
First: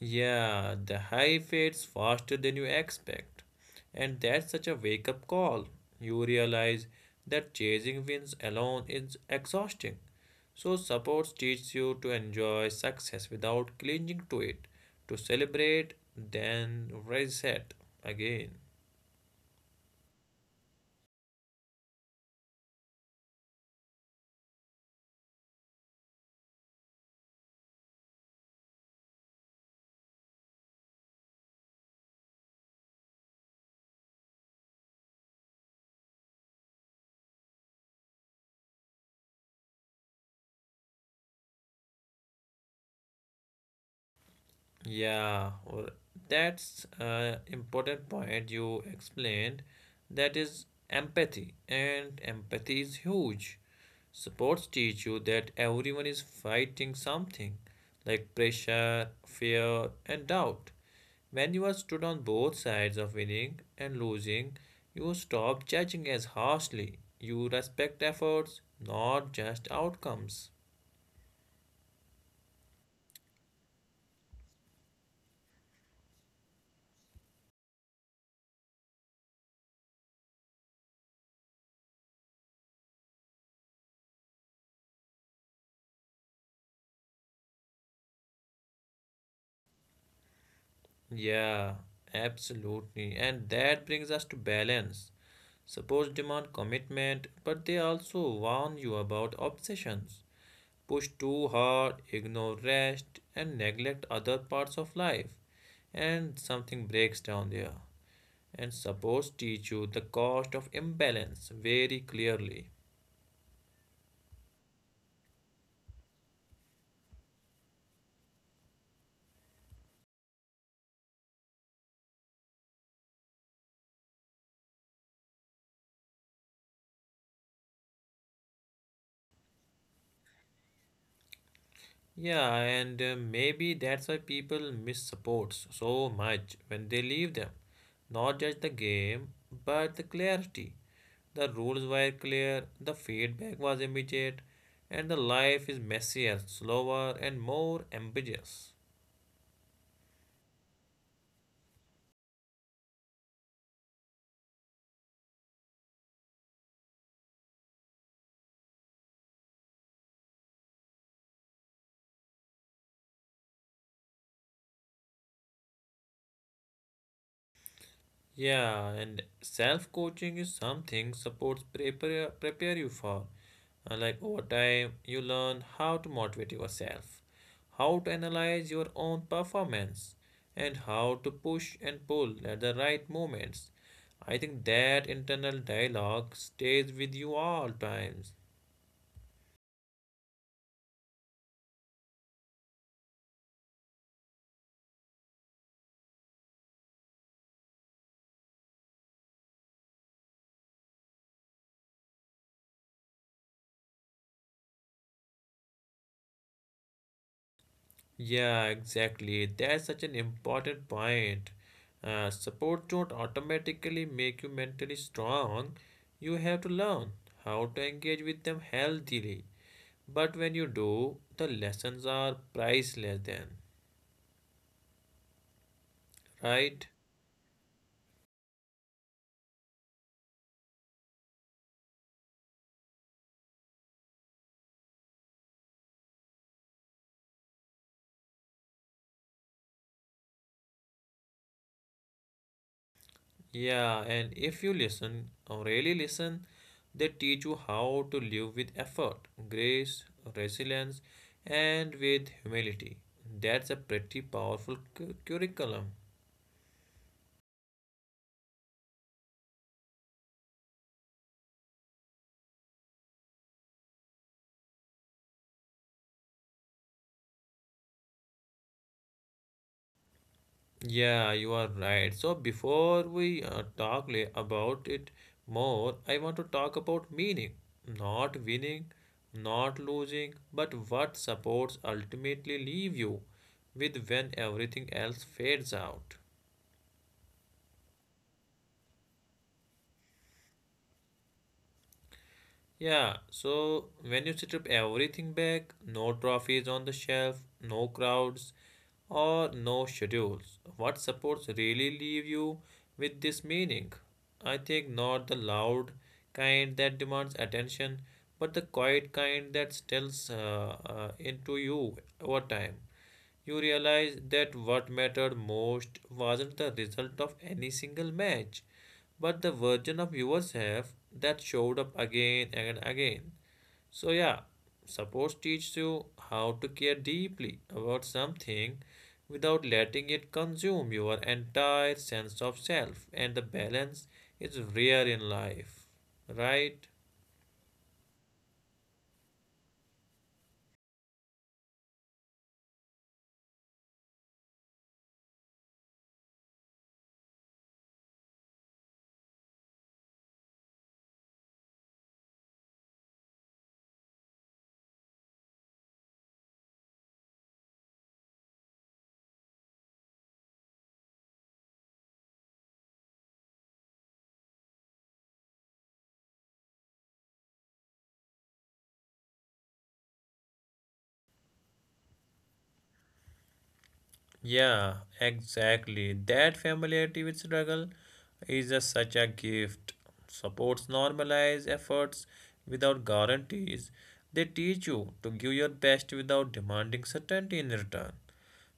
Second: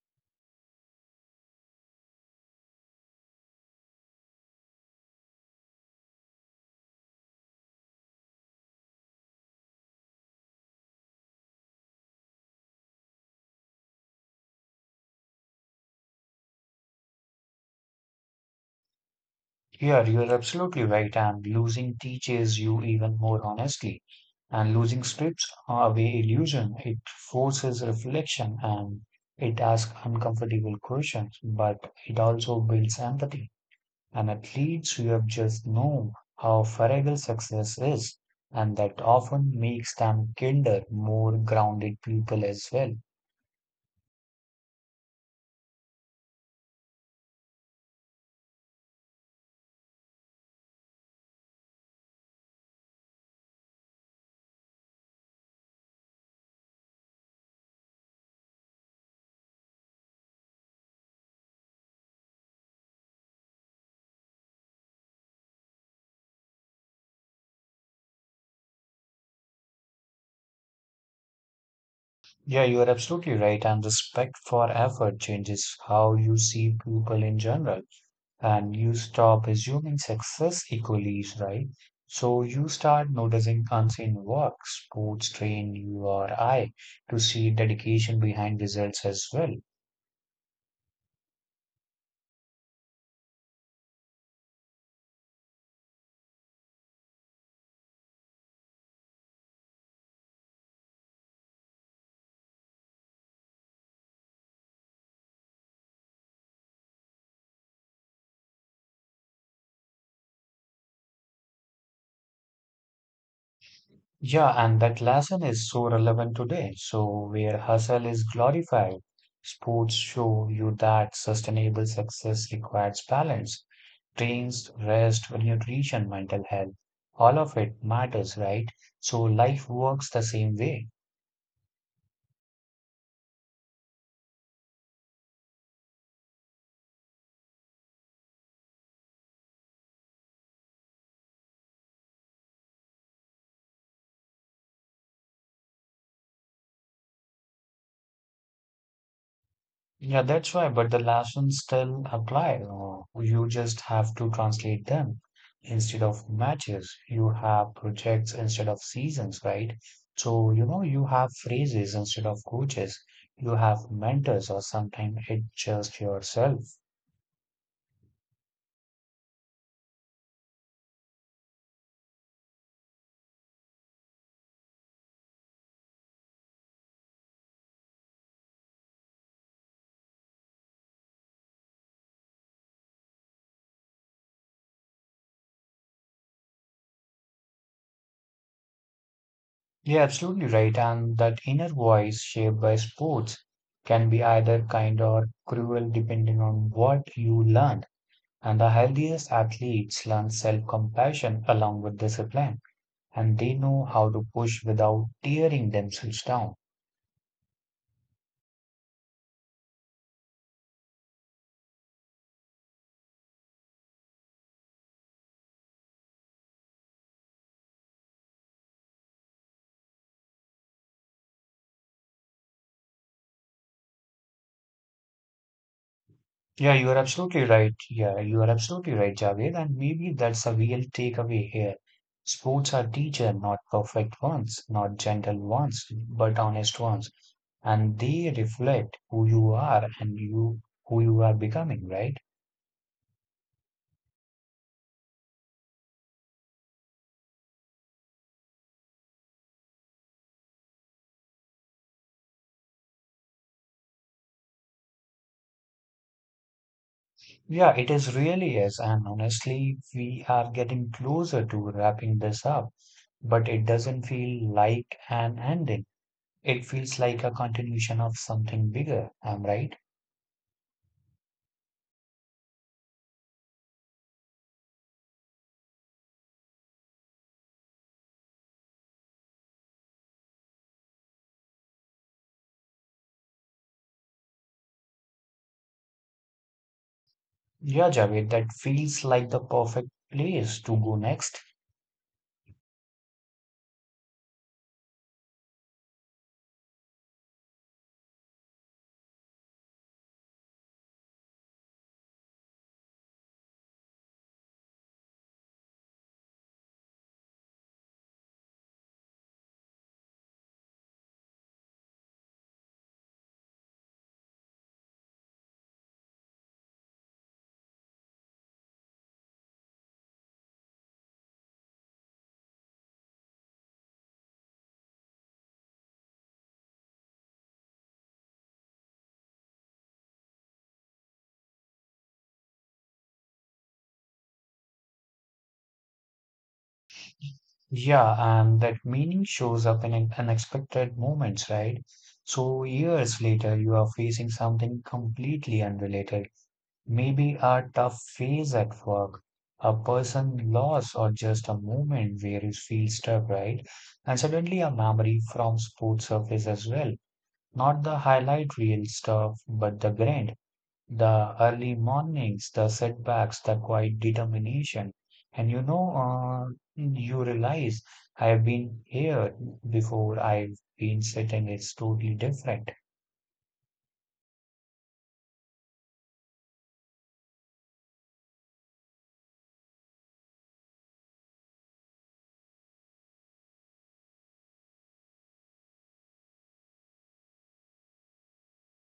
Yeah, the high fades faster than you expect. And that's such a wake up call. You realize that chasing wins alone is exhausting. So, supports teach you to enjoy success without clinging to it, to celebrate, then reset again. Yeah, you're absolutely right. And losing teaches you even more honestly. And losing strips away illusion. It forces reflection, and it asks uncomfortable questions, but it also builds empathy. And athletes you've just know how fragile success is, and that often makes them kinder, more grounded people as well. Yeah, or that's an important point you explained. That is empathy, and empathy is huge. Sports teach you that everyone is fighting something like pressure, fear, and doubt. When you are stood on both sides of winning and losing, you stop judging as harshly. You respect efforts, not just outcomes. Yeah, you are absolutely right. And respect for effort changes how you see people in general, and you stop assuming success equals right. So you start noticing unseen work, sports train your eye to see dedication behind results as well. Yeah, absolutely. And that brings us to balance. Sports demand commitment, but they also warn you about obsessions. Push too hard, ignore rest, and neglect other parts of life, and something breaks down there. And supports teach you the cost of imbalance very clearly. Yeah, and that lesson is so relevant today. So, where hustle is glorified, sports show you that sustainable success requires balance, trains, rest, nutrition, mental health. All of it matters, right? So, life works the same way. Yeah, and maybe that's why people miss supports so much when they leave them. Not just the game, but the clarity. The rules were clear, the feedback was immediate, and the life is messier, slower, and more ambitious. Yeah, that's why, but the lessons still apply. Or you just have to translate them. Instead of matches, you have projects instead of seasons, right? So, you know, you have phrases instead of coaches. You have mentors, or sometimes it's just yourself. Yeah, and self coaching is something supports prepare you for. Like over time, you learn how to motivate yourself, how to analyze your own performance, and how to push and pull at the right moments. I think that internal dialogue stays with you all times. Yeah, absolutely right. And that inner voice shaped by sports can be either kind or cruel depending on what you learn. And the healthiest athletes learn self-compassion along with discipline. And they know how to push without tearing themselves down. Yeah, exactly. That's such an important point. Support don't automatically make you mentally strong. You have to learn how to engage with them healthily. But when you do, the lessons are priceless then, Yeah, right? you are absolutely right. Javed. And maybe that's a real takeaway here. Sports are teacher, not perfect ones, not gentle ones, but honest ones. And they reflect who you are and you who you are becoming, right? Yeah, and if you listen, or really listen, they teach you how to live with effort, grace, resilience, and with humility. That's a pretty powerful curriculum. Yeah, it is really is. And honestly, we are getting closer to wrapping this up, but it doesn't feel like an ending. It feels like a continuation of something bigger. Am I right? Yeah, you are right. So before we talk about it more, I want to talk about meaning. Not winning, not losing, but what supports ultimately leave you with when everything else fades out. Yeah, Javed, that feels like the perfect place to go next. Yeah, so when you strip everything back, no trophies on the shelf, no crowds, or no schedules, what supports really leave you with this meaning? I think not the loud kind that demands attention, but the quiet kind that stills into you over time you realize that what mattered most wasn't the result of any single match, but the version of yourself that showed up again and again. So, yeah, sports teaches you how to care deeply about something without letting it consume your entire sense of self, and the balance is rare in life, right? Yeah, and that meaning shows up in unexpected moments, right? So, years later, you are facing something completely unrelated. Maybe a tough phase at work, a person loss, or just a moment where you feel stuck, right? And suddenly, a memory from sports surface as well. Not the highlight reel stuff, but the grind. The early mornings, the setbacks, the quiet determination. And you know, you realize I've been here before, I've been sitting, it's totally different. Yeah, exactly. That familiarity with struggle is such a gift. Supports normalize efforts without guarantees. They teach you to give your best without demanding certainty in return.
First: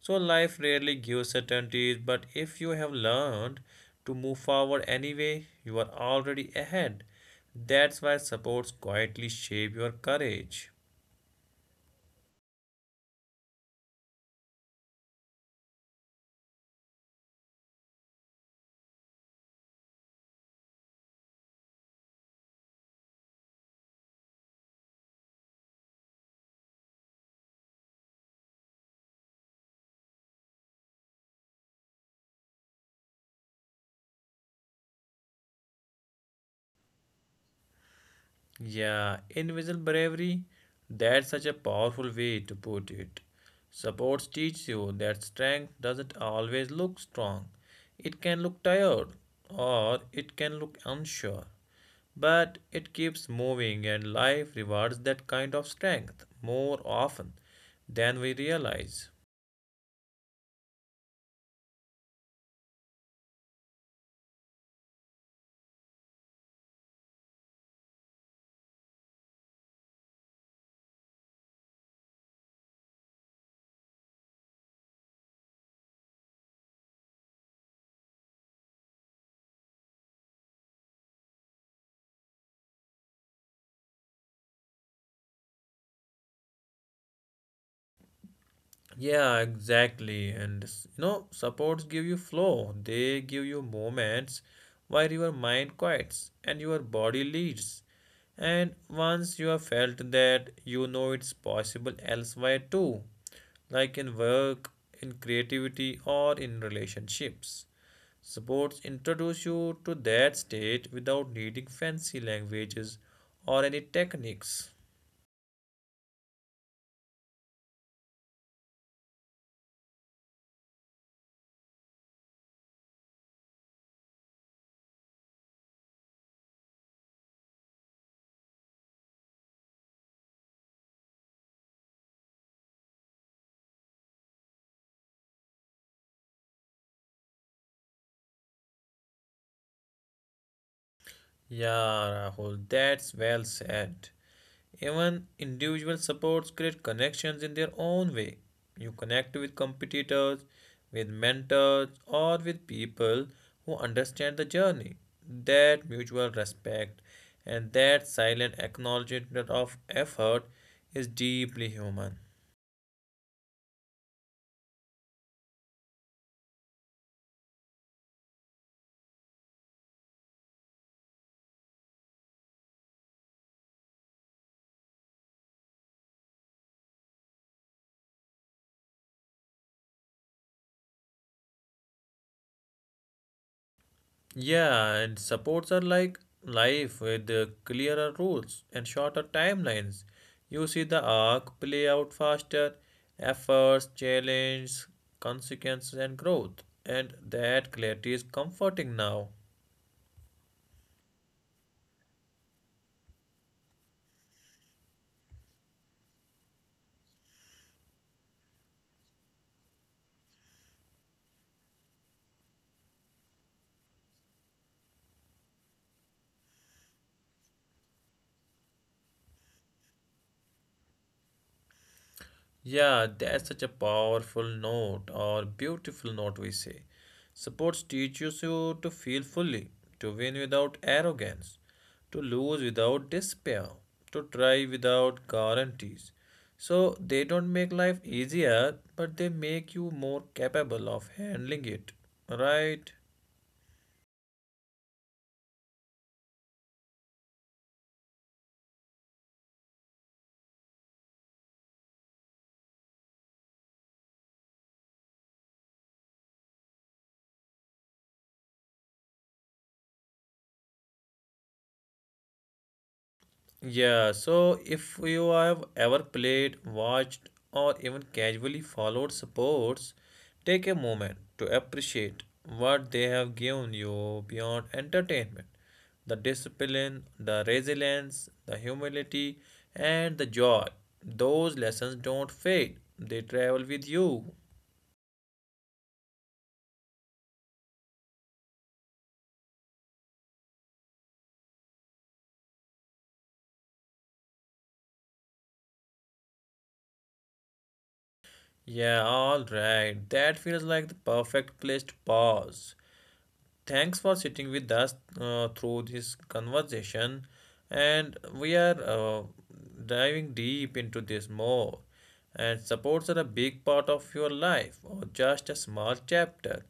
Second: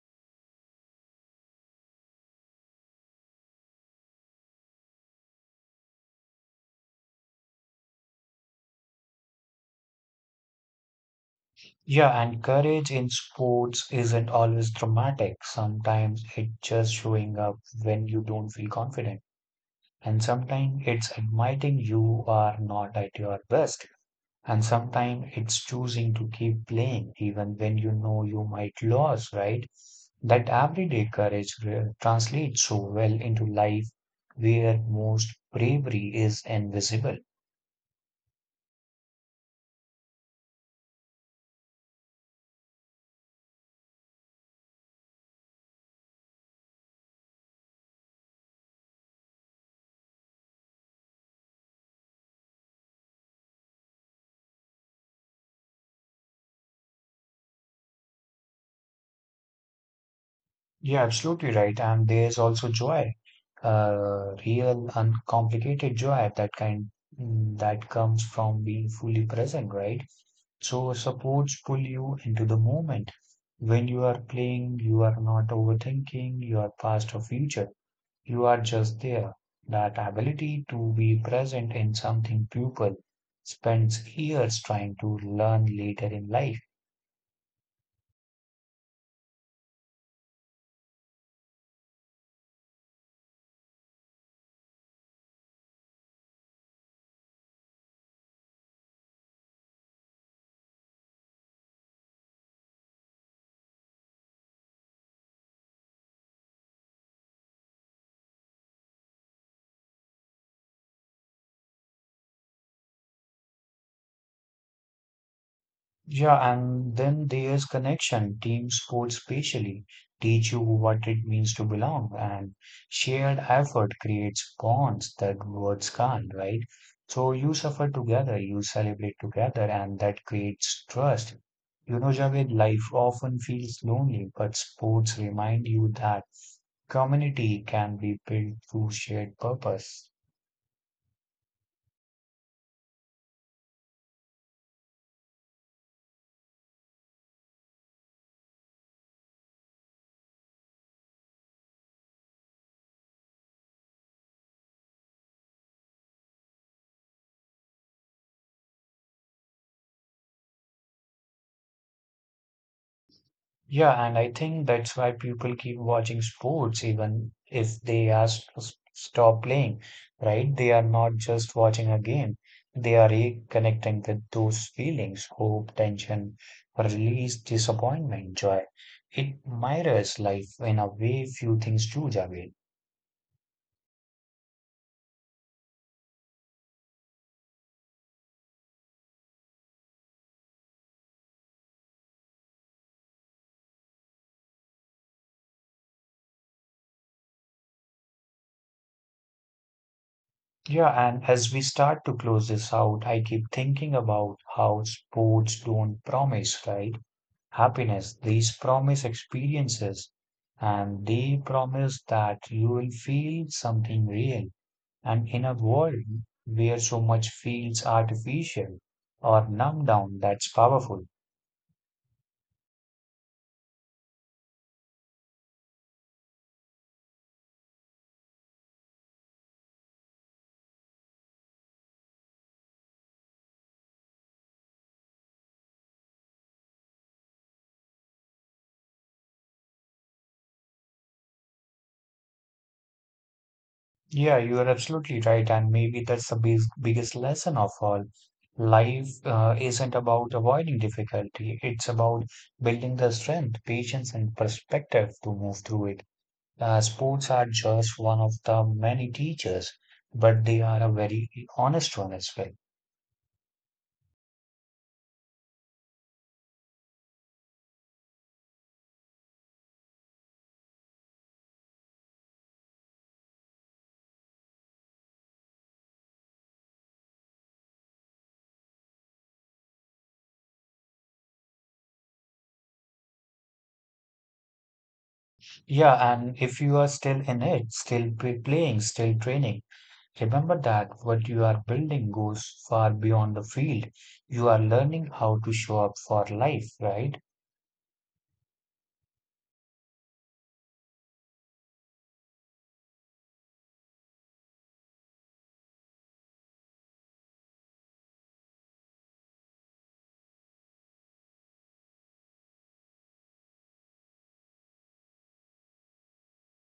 So life rarely gives certainties, but if you have learned to move forward anyway, you are already ahead. That's why supports quietly shape your courage. Yeah, and courage in sports isn't always dramatic. Sometimes it's just showing up when you don't feel confident. And sometimes it's admitting you are not at your best. And sometimes it's choosing to keep playing even when you know you might lose, right? That everyday courage translates so well into life where most bravery is invisible. Yeah, invisible bravery, that's such a powerful way to put it. Sports teach you that strength doesn't always look strong. It can look tired or it can look unsure, but it keeps moving and life rewards that kind of strength more often than we realize. You're absolutely right. And there's also joy, real, uncomplicated joy, that kind that comes from being fully present, right? So supports pull you into the moment. When you are playing, you are not overthinking your past or future. You are just there. That ability to be present in something people spends years trying to learn later in life. Yeah, exactly. And you know, supports give you flow. They give you moments where your mind quiets and your body leads. And once you have felt that, you know it's possible elsewhere too, like in work, in creativity, or in relationships. Supports introduce you to that state without needing fancy languages or any techniques. Yeah, and then there's connection. Team sports specially teach you what it means to belong, and shared effort creates bonds that words can't, right? So you suffer together, you celebrate together, and that creates trust. You know, Javed, life often feels lonely, but sports remind you that community can be built through shared purpose. Yeah, Rahul, that's well said. Even individual supports create connections in their own way. You connect with competitors, with mentors, or with people who understand the journey. That mutual respect and that silent acknowledgement of effort is deeply human. Yeah, and I think that's why people keep watching sports even if they ask to stop playing, right? They are not just watching a game. They are reconnecting with those feelings, hope, tension, release, disappointment, joy. It mirrors life in a way few things do, Javed. Yeah, and supports are like life with clearer rules and shorter timelines. You see the arc play out faster, efforts, challenge, consequences, and growth. And that clarity is comforting now. Yeah, and as we start to close this out, I keep thinking about how sports don't promise, right? Happiness. These promise experiences, and they promise that you will feel something real. And in a world where so much feels artificial or numbed down, that's powerful. Yeah, that's such a powerful note or beautiful note we say. Sports teaches you to feel fully, to win without arrogance, to lose without despair, to try without guarantees. So they don't make life easier, but they make you more capable of handling it, right? Yeah, you are absolutely right. And maybe that's the big, biggest lesson of all. Life isn't about avoiding difficulty, it's about building the strength, patience, and perspective to move through it. Sports are just one of the many teachers, but they are a very honest one as well. Yeah, so if you have ever played, watched, or even casually followed sports, take a moment to appreciate what they have given you beyond entertainment. The discipline, the resilience, the humility, and the joy. Those lessons don't fade, they travel with you. Yeah, and if you are still in it, still playing, still training, remember that what you are building goes far beyond the field. You are learning how to show up for life, right? Yeah, all right. That feels like the perfect place to pause. Thanks for sitting with us through this conversation, and we are diving deep into this more. And supports are a big part of your life, or just a small chapter.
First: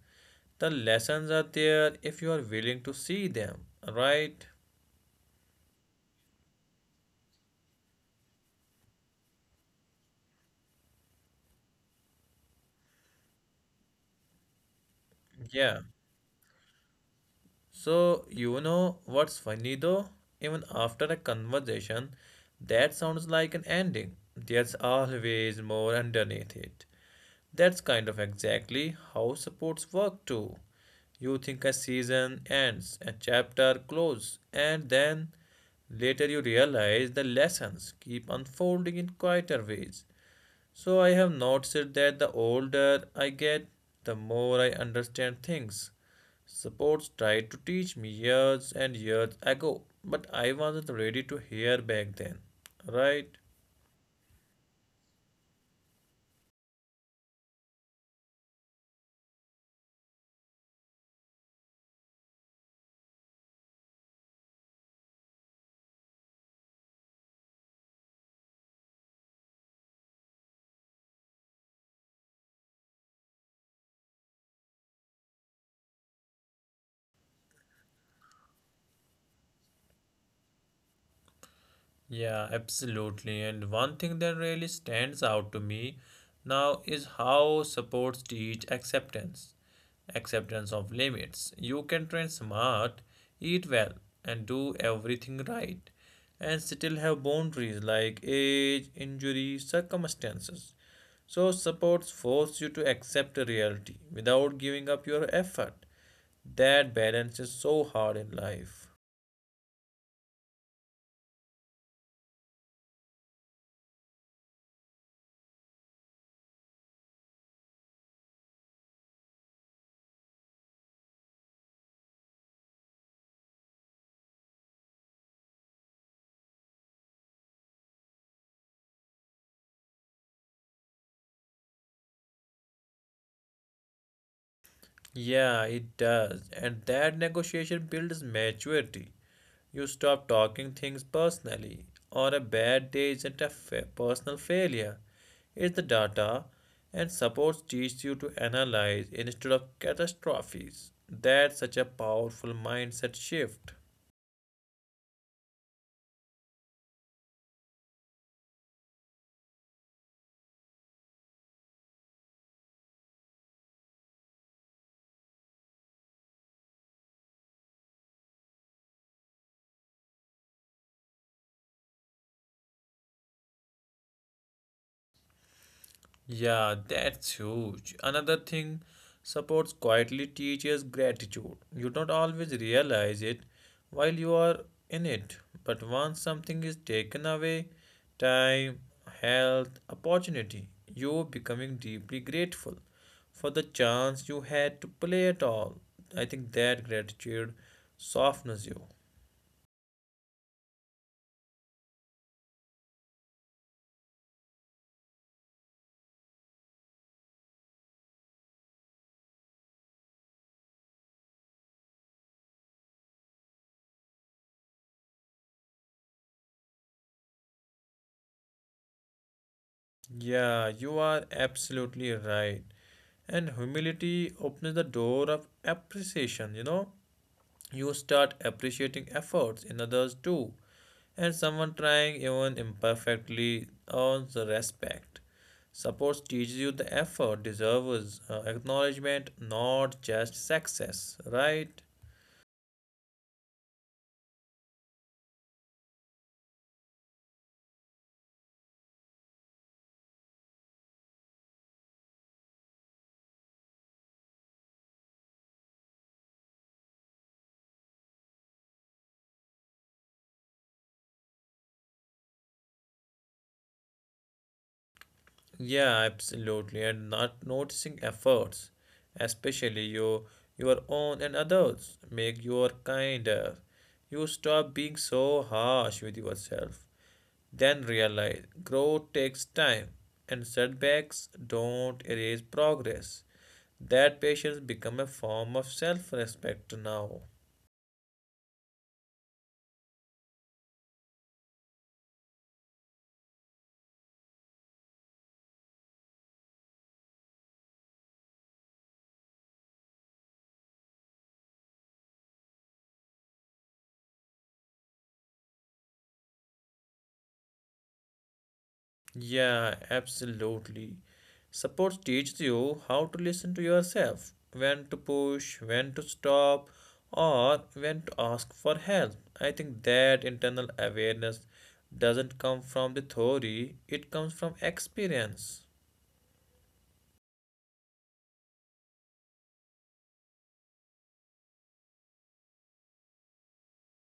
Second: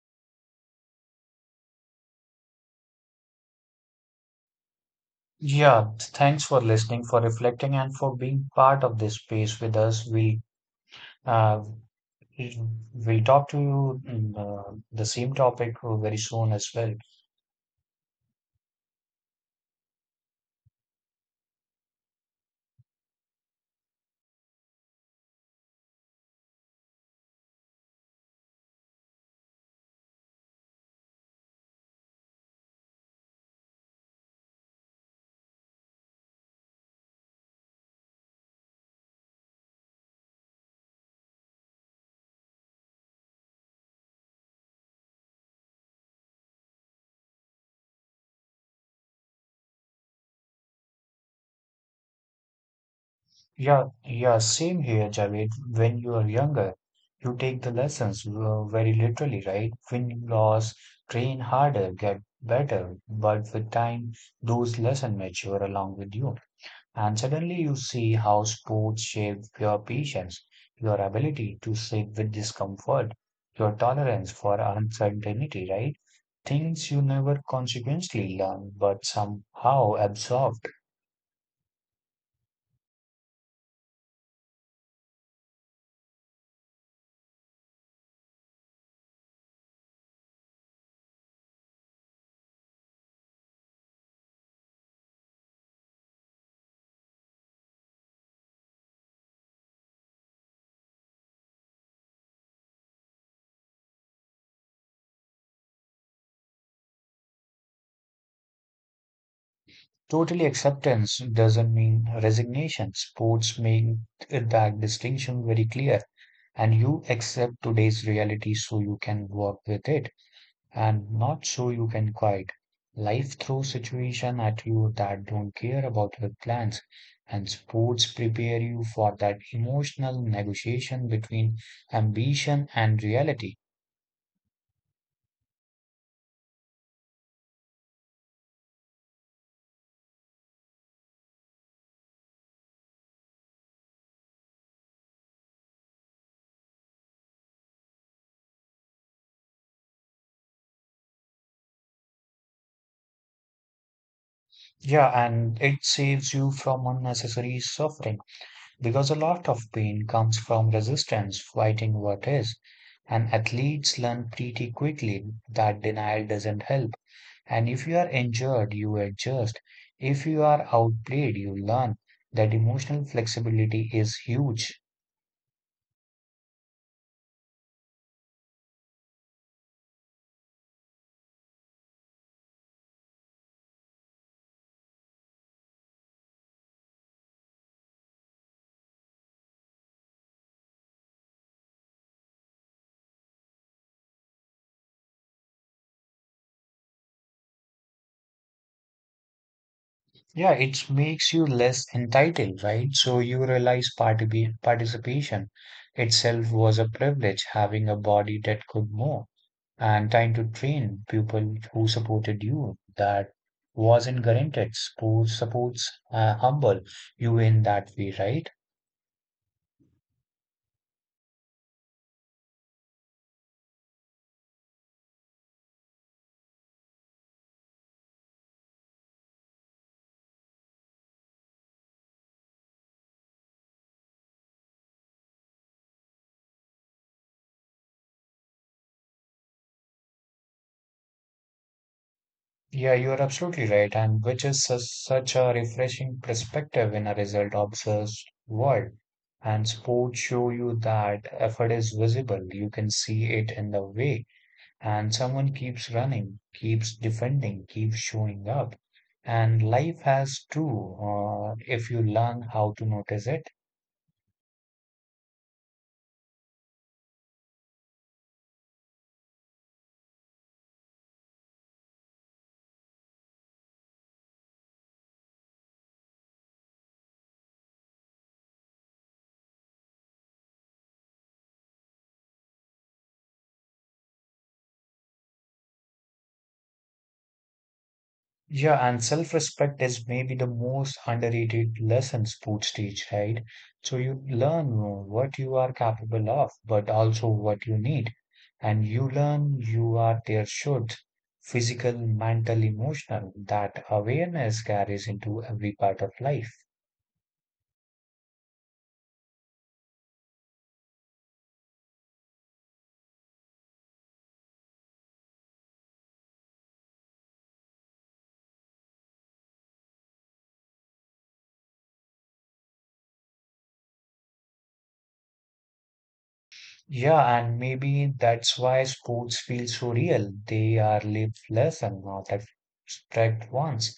The lessons are there if you are willing to see them, right? Yeah, thanks for listening, for reflecting, and for being part of this space with us. Uh, we'll talk to you the same topic Yeah. Very soon as well. So, you know what's funny though? Even after a conversation that sounds like an ending, there's always more underneath it. That's kind of exactly how supports work too. You think a season ends, a chapter closes, and then later you realize the lessons keep unfolding in quieter ways. So I have noticed that the older I get, the more I understand things. Sports tried to teach me years and years ago, but I wasn't ready to hear back then, right? Yeah, same here, Javed. When you are younger, you take the lessons very literally, right? Win, loss, train harder, get better. But with time, those lessons mature along with you. And suddenly you see how sports shape your patience, your ability to sit with discomfort, your tolerance for uncertainty, right? Things you never consequently learn, but somehow absorb. Yeah, absolutely. And one thing that really stands out to me now is how supports teach acceptance, acceptance of limits. You can train smart, eat well, and do everything right, and still have boundaries like age, injury, circumstances. So, supports force you to accept reality without giving up your effort. That balance is so hard in life. Totally acceptance doesn't mean resignation. Sports make that distinction very clear, and you accept today's reality so you can work with it and not so you can quit. Life throws situations at you that don't care about your plans, and sports prepare you for that emotional negotiation between ambition and reality. Yeah, it does. And that negotiation builds maturity. You stop talking things personally, or a bad day isn't a personal failure. It's the data, and supports teach you to analyze instead of catastrophes. That's such a powerful mindset shift. Yeah, and it saves you from unnecessary suffering, because a lot of pain comes from resistance fighting what is, and athletes learn pretty quickly that denial doesn't help. And if you are injured, you adjust. If you are outplayed, you learn that emotional flexibility is huge. Yeah, that's huge. Another thing, supports quietly teaches gratitude. You don't always realize it while you are in it, but once something is taken away time, health, opportunity you becoming deeply grateful for the chance you had to play at all. I think that gratitude softens you. Yeah, it makes you less entitled, right? So you realize participation itself was a privilege, having a body that could move and trying to train people who supported you that wasn't guaranteed support, supports humble you in that way, right? Yeah, you are absolutely right. And humility opens the door of appreciation, you know. You start appreciating efforts in others too, and someone trying even imperfectly earns the respect. Support teaches you the effort deserves acknowledgement, not just success, right? Yeah, you are absolutely right, and which is such a refreshing perspective in a result obsessed world. And sports show you that effort is visible, you can see it in the way and someone keeps running, keeps defending, keeps showing up. And life has too, if you learn how to notice it. Yeah, absolutely. And not noticing efforts, especially your own and others, make you kinder. You stop being so harsh with yourself. Then realize growth takes time and setbacks don't erase progress. That patience becomes a form of self-respect now. Yeah, and self-respect is maybe the most underrated lesson sports teach, right? So you learn what you are capable of, but also what you need. And you learn you are there should physical, mental, emotional. That awareness carries into every part of life. Yeah, absolutely. Support teaches you how to listen to yourself, when to push, when to stop, or when to ask for help. I think that internal awareness doesn't come from the theory, it comes from experience. Yeah, and maybe that's why sports feel so real. They are lived lesson, not abstract ones.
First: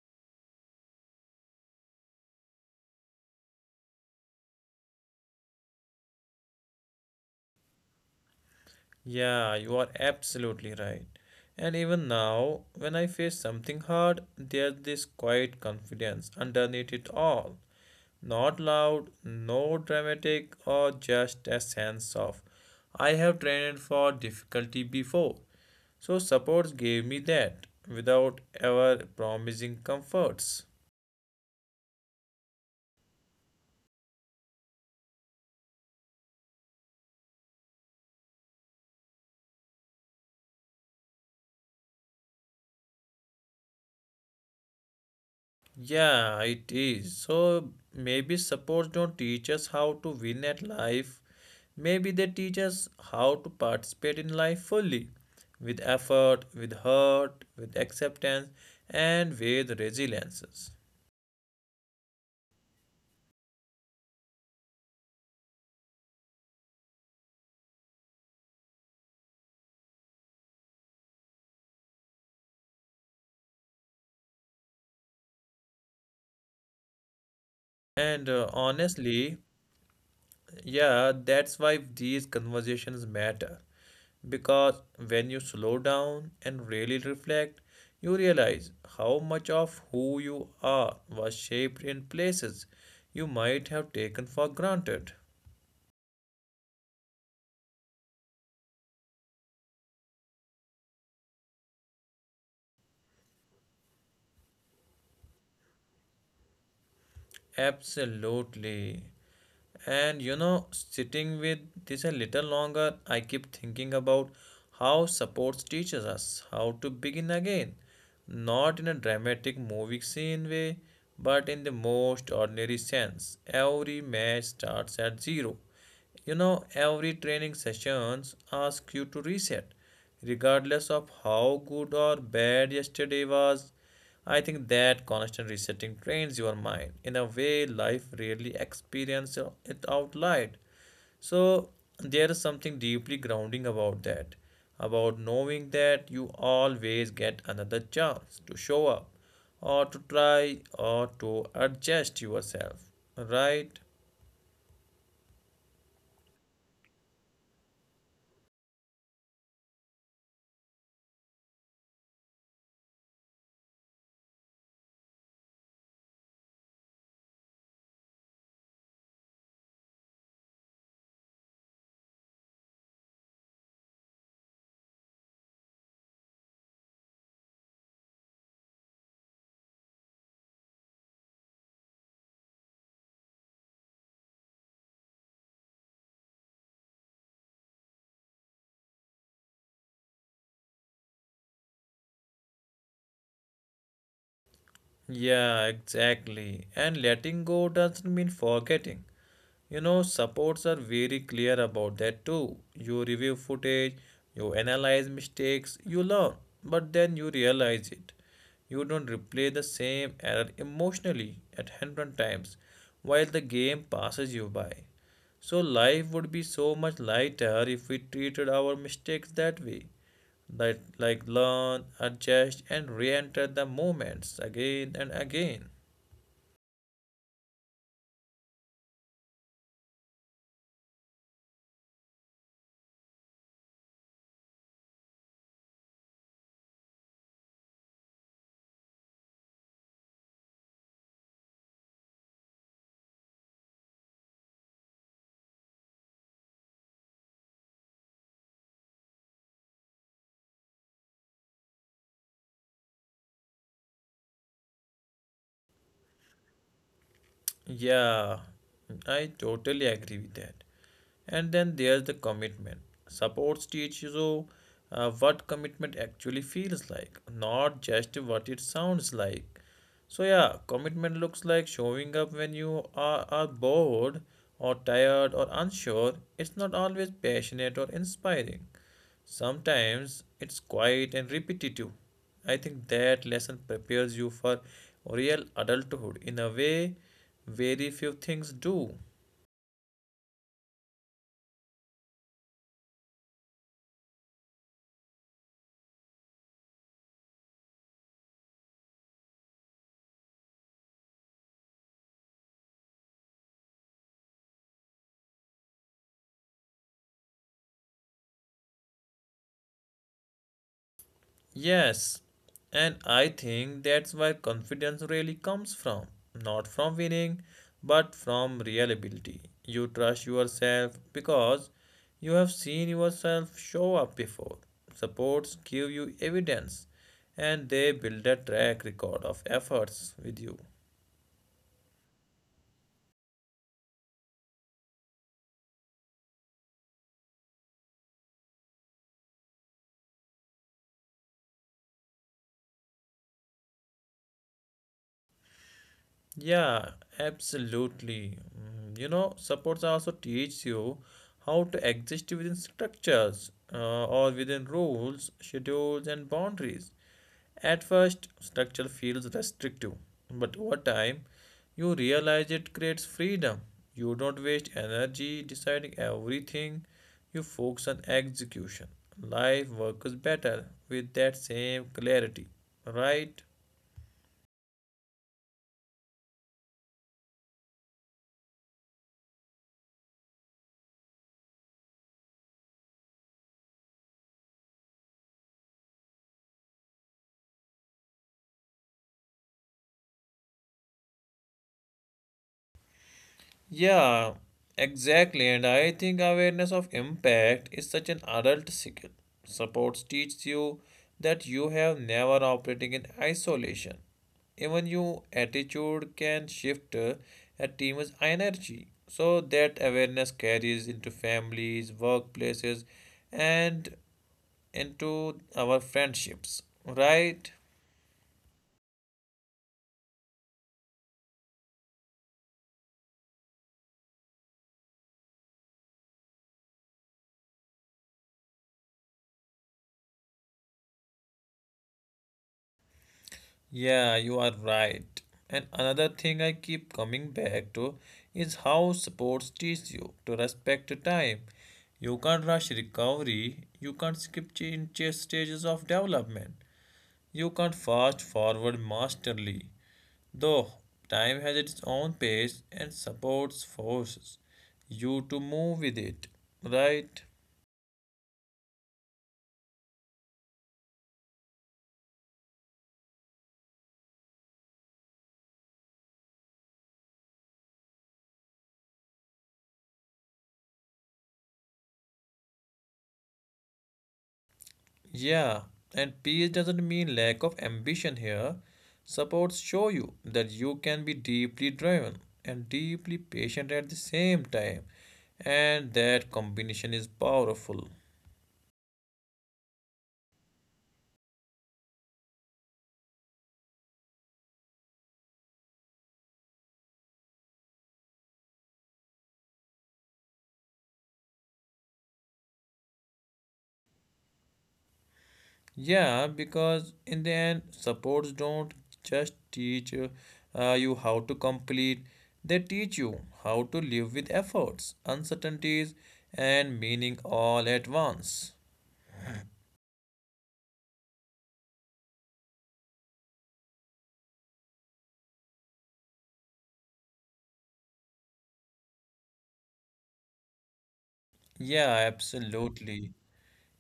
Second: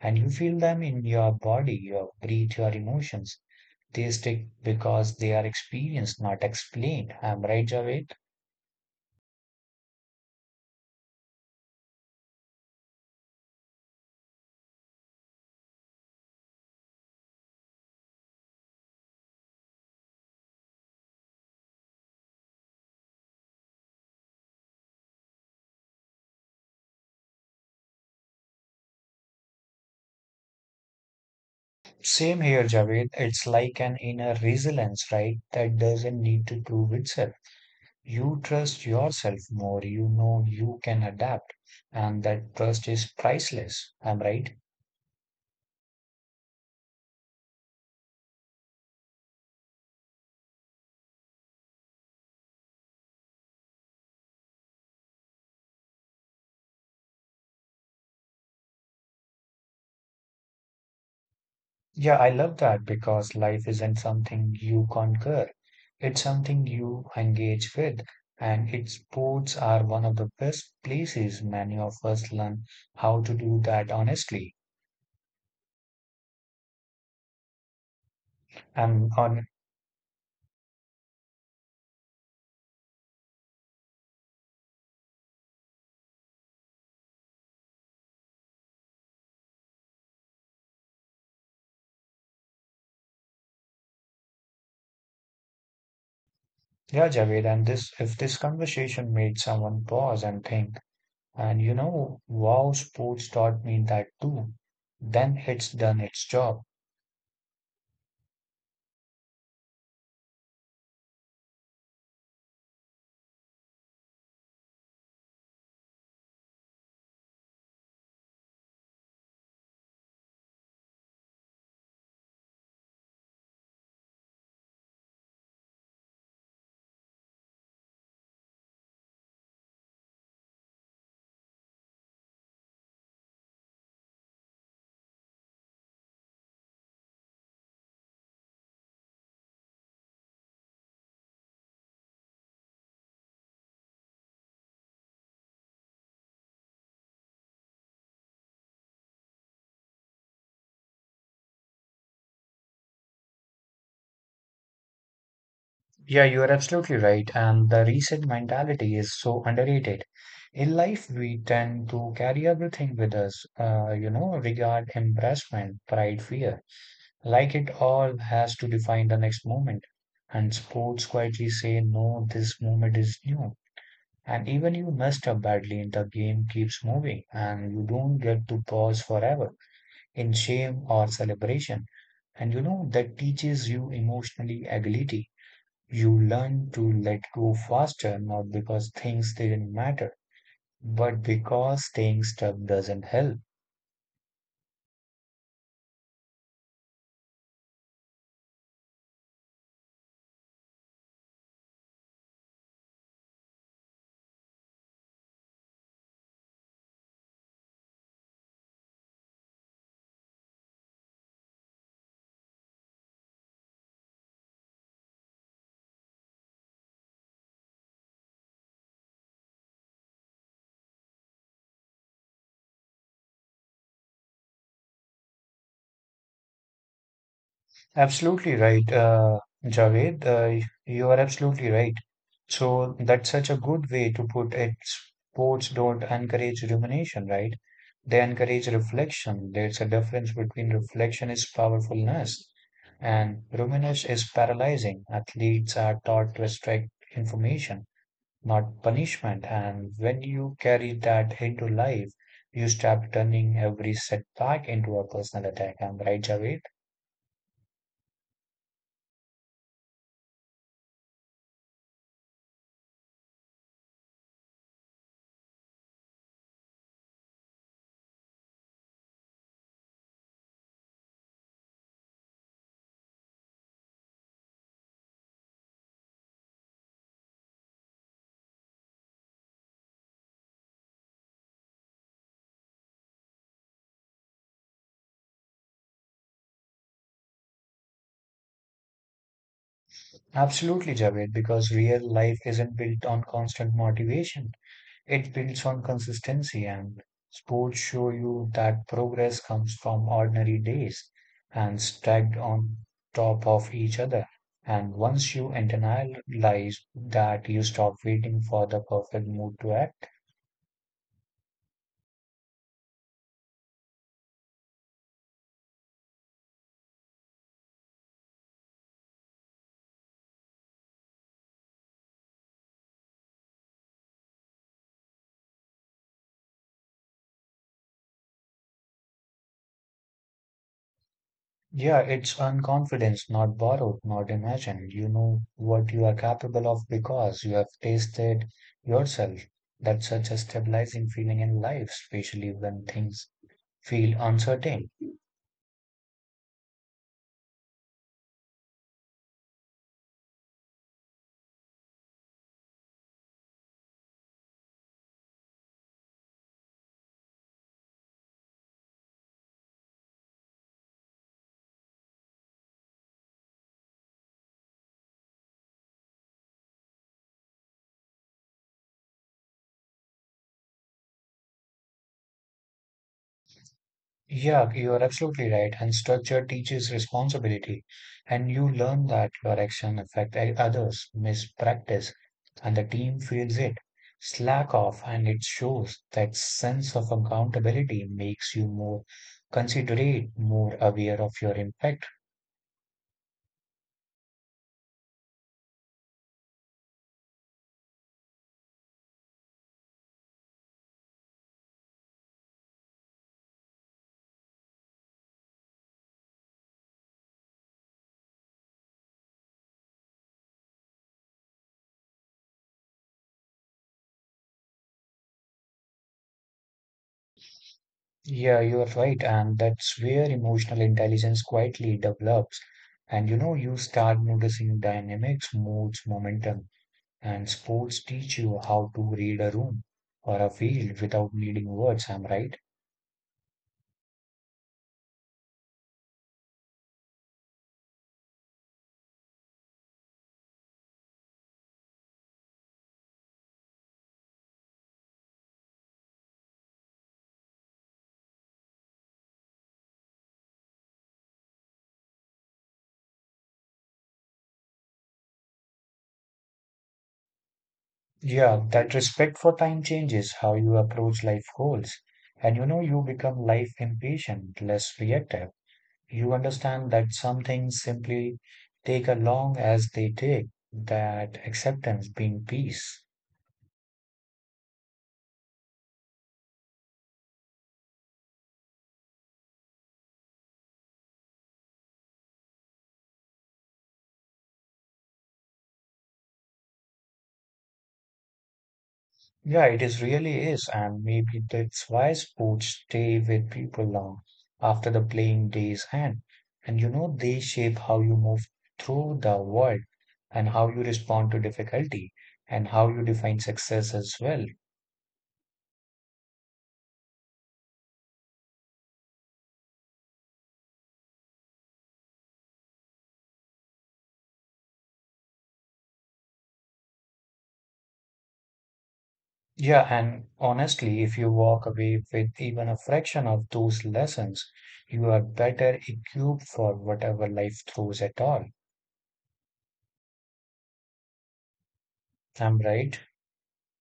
And you feel them in your body, your breath, your emotions. They stick because they are experienced, not explained. I'm right, Javed. Yeah, you are absolutely right. And even now, when I face something hard, there's this quiet confidence underneath it all. Not loud, no dramatic, or just a sense of I have trained for difficulty before. So, supports gave me that without ever promising comforts. Same here, Javed. It's like an inner resilience, right? That doesn't need to prove itself. You trust yourself more. You know you can adapt, and that trust is priceless. I'm right. Yeah, it is. So maybe sports don't teach us how to win at life. Maybe they teach us how to participate in life fully, with effort, with heart, with acceptance, and with resiliences. Yeah, I love that because life isn't something you conquer. It's something you engage with, and its sports are one of the best places many of us learn how to do that honestly. And And honestly, on, yeah, that's why these conversations matter. Because when you slow down and really reflect, you realize how much of who you are was shaped in places you might have taken for granted. yeah, Javed, and this if this conversation made someone pause and think, and you know, wow, sports taught me that too, then it's done its job. Absolutely. And you know, sitting with this a little longer, I keep thinking about how sports teaches us how to begin again. Not in a dramatic movie scene way, but in the most ordinary sense. Every match starts at zero. You know, every training sessions ask you to reset, regardless of how good or bad yesterday was. I think that constant resetting trains your mind in a way life rarely experiences it out loud. So there is something deeply grounding about that, about knowing that you always get another chance to show up or to try or to adjust yourself, right? Yeah, you are absolutely right. And the reset mentality is so underrated. In life, we tend to carry everything with us, you know, regard, embarrassment, pride, fear, like it all has to define the next moment. And sports quietly say, no, this moment is new. And even you messed up badly, the game keeps moving and you don't get to pause forever in shame or celebration. And you know, that teaches you emotionally agility. You learn to let go faster, not because things didn't matter, but because staying stuck doesn't help. Yeah, exactly. And letting go doesn't mean forgetting. You know, supports are very clear about that too. You review footage, you analyze mistakes, you learn, but then you realize it. You don't replay the same error emotionally at 100 times while the game passes you by. So, life would be so much lighter if we treated our mistakes that way like learn, adjust, and re-enter the moments again and again. Absolutely right, Javed. You are absolutely right. So that's such a good way to put it. Sports don't encourage rumination, right? They encourage reflection. There's a difference between reflection is powerfulness and rumination is paralyzing. Athletes are taught to extract information, not punishment. And when you carry that into life, you start turning every setback into a personal attack. Am right, Javed? Yeah, I totally agree with that. And then there's the commitment. Supports teach you what commitment actually feels like, not just what it sounds like. So yeah, commitment looks like showing up when you are bored or tired or unsure. It's not always passionate or inspiring. Sometimes it's quiet and repetitive. I think that lesson prepares you for real adulthood in a way very few things do. Absolutely, Javed, because real life isn't built on constant motivation. It builds on consistency, and sports show you that progress comes from ordinary days and stacked on top of each other. And once you internalize that, you stop waiting for the perfect mood to act. Yes, and I think that's where confidence really comes from. Not from winning, but from real ability. You trust yourself because you have seen yourself show up before. Supports give you evidence and they build a track record of efforts with you. Yeah, it's unconfidence, not borrowed, not imagined. You know what you are capable of because you have tasted yourself. That's such a stabilizing feeling in life, especially when things feel uncertain. Yeah, absolutely. You know, supports also teach you how to exist within structures or within rules, schedules, and boundaries. At first, structure feels restrictive, but over time, you realize it creates freedom. You don't waste energy deciding everything, you focus on execution. Life works better with that same clarity, right? Yeah, you are absolutely right. And structure teaches responsibility, and you learn that your action affect others, mispractice, and the team feels it. Slack off, and it shows that sense of accountability makes you more considerate, more aware of your impact. Yeah, exactly. And I think awareness of impact is such an adult skill. Supports teach you that you have never operating in isolation. Even your attitude can shift a team's energy. So that awareness carries into families, workplaces, and into our friendships. Right? Yeah, you are right, and that's where emotional intelligence quietly develops. And you know, you start noticing dynamics, moods, momentum. And sports teach you how to read a room or a field without needing words, I'm right? Yeah, you are right. And another thing I keep coming back to is how sports teach you to respect time. You can't rush recovery, you can't skip stages of development, you can't fast forward masterly. Though time has its own pace and supports forces you to move with it, right? Yeah, that respect for time changes how you approach life goals. And you know, you become life impatient, less reactive. You understand that some things simply take as long as they take, that acceptance being peace. Yeah, and peace doesn't mean lack of ambition here. Supports show you that you can be deeply driven and deeply patient at the same time, and that combination is powerful. Yeah, it is really is, and maybe that's why sports stay with people long after the playing days end. And you know, they shape how you move through the world and how you respond to difficulty and how you define success as well. Yeah, because in the end, supports don't just teach you how to complete, they teach you how to live with efforts, uncertainties, and meaning all at once. Yeah, and honestly, if you walk away with even a fraction of those lessons, you are better equipped for whatever life throws at all. Yeah, I'm right. absolutely.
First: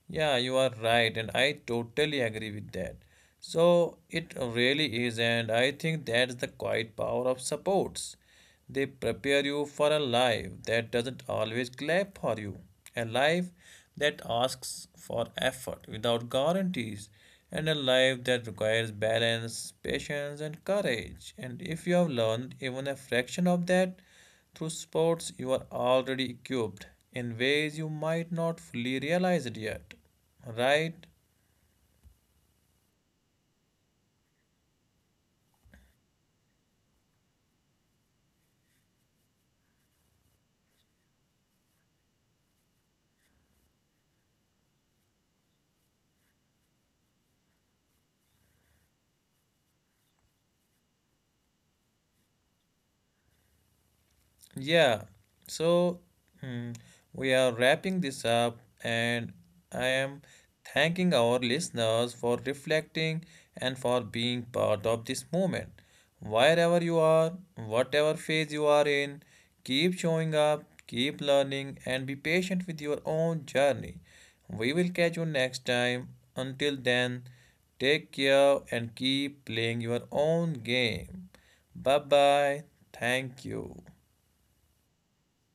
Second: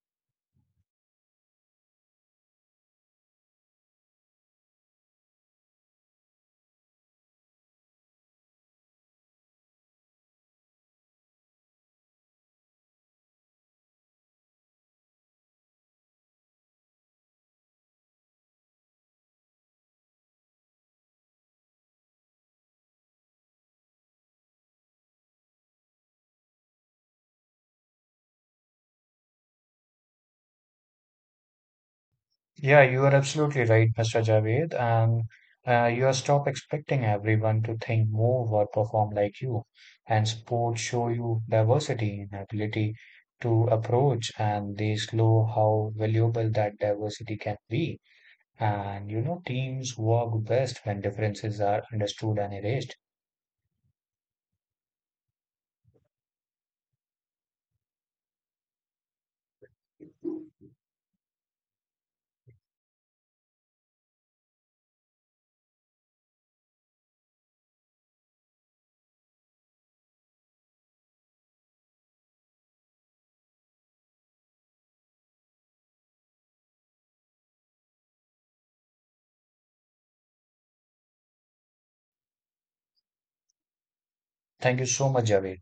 Yeah, you are right, and I totally agree with that. So it really is, and I think that's the quiet power of supports. They prepare you for a life that doesn't always clap for you, a life that asks for effort without guarantees, and a life that requires balance, patience, and courage. And if you have learned even a fraction of that, through sports, you are already equipped in ways you might not fully realize it yet, right? Yeah, you are absolutely right, Mr. Javed. And you are stop expecting everyone to think, move, or perform like you. And sports show you diversity in ability to approach, and they slow how valuable that diversity can be. And you know, teams work best when differences are understood and erased. Yeah, so hmm, we are wrapping this up, and I am thanking our listeners for reflecting and for being part of this moment. Wherever you are, whatever phase you are in, keep showing up, keep learning, and be patient with your own journey. We will catch you next time. Until then, take care and keep playing your own game. Bye bye. Thank you. Thank you so much, Javed.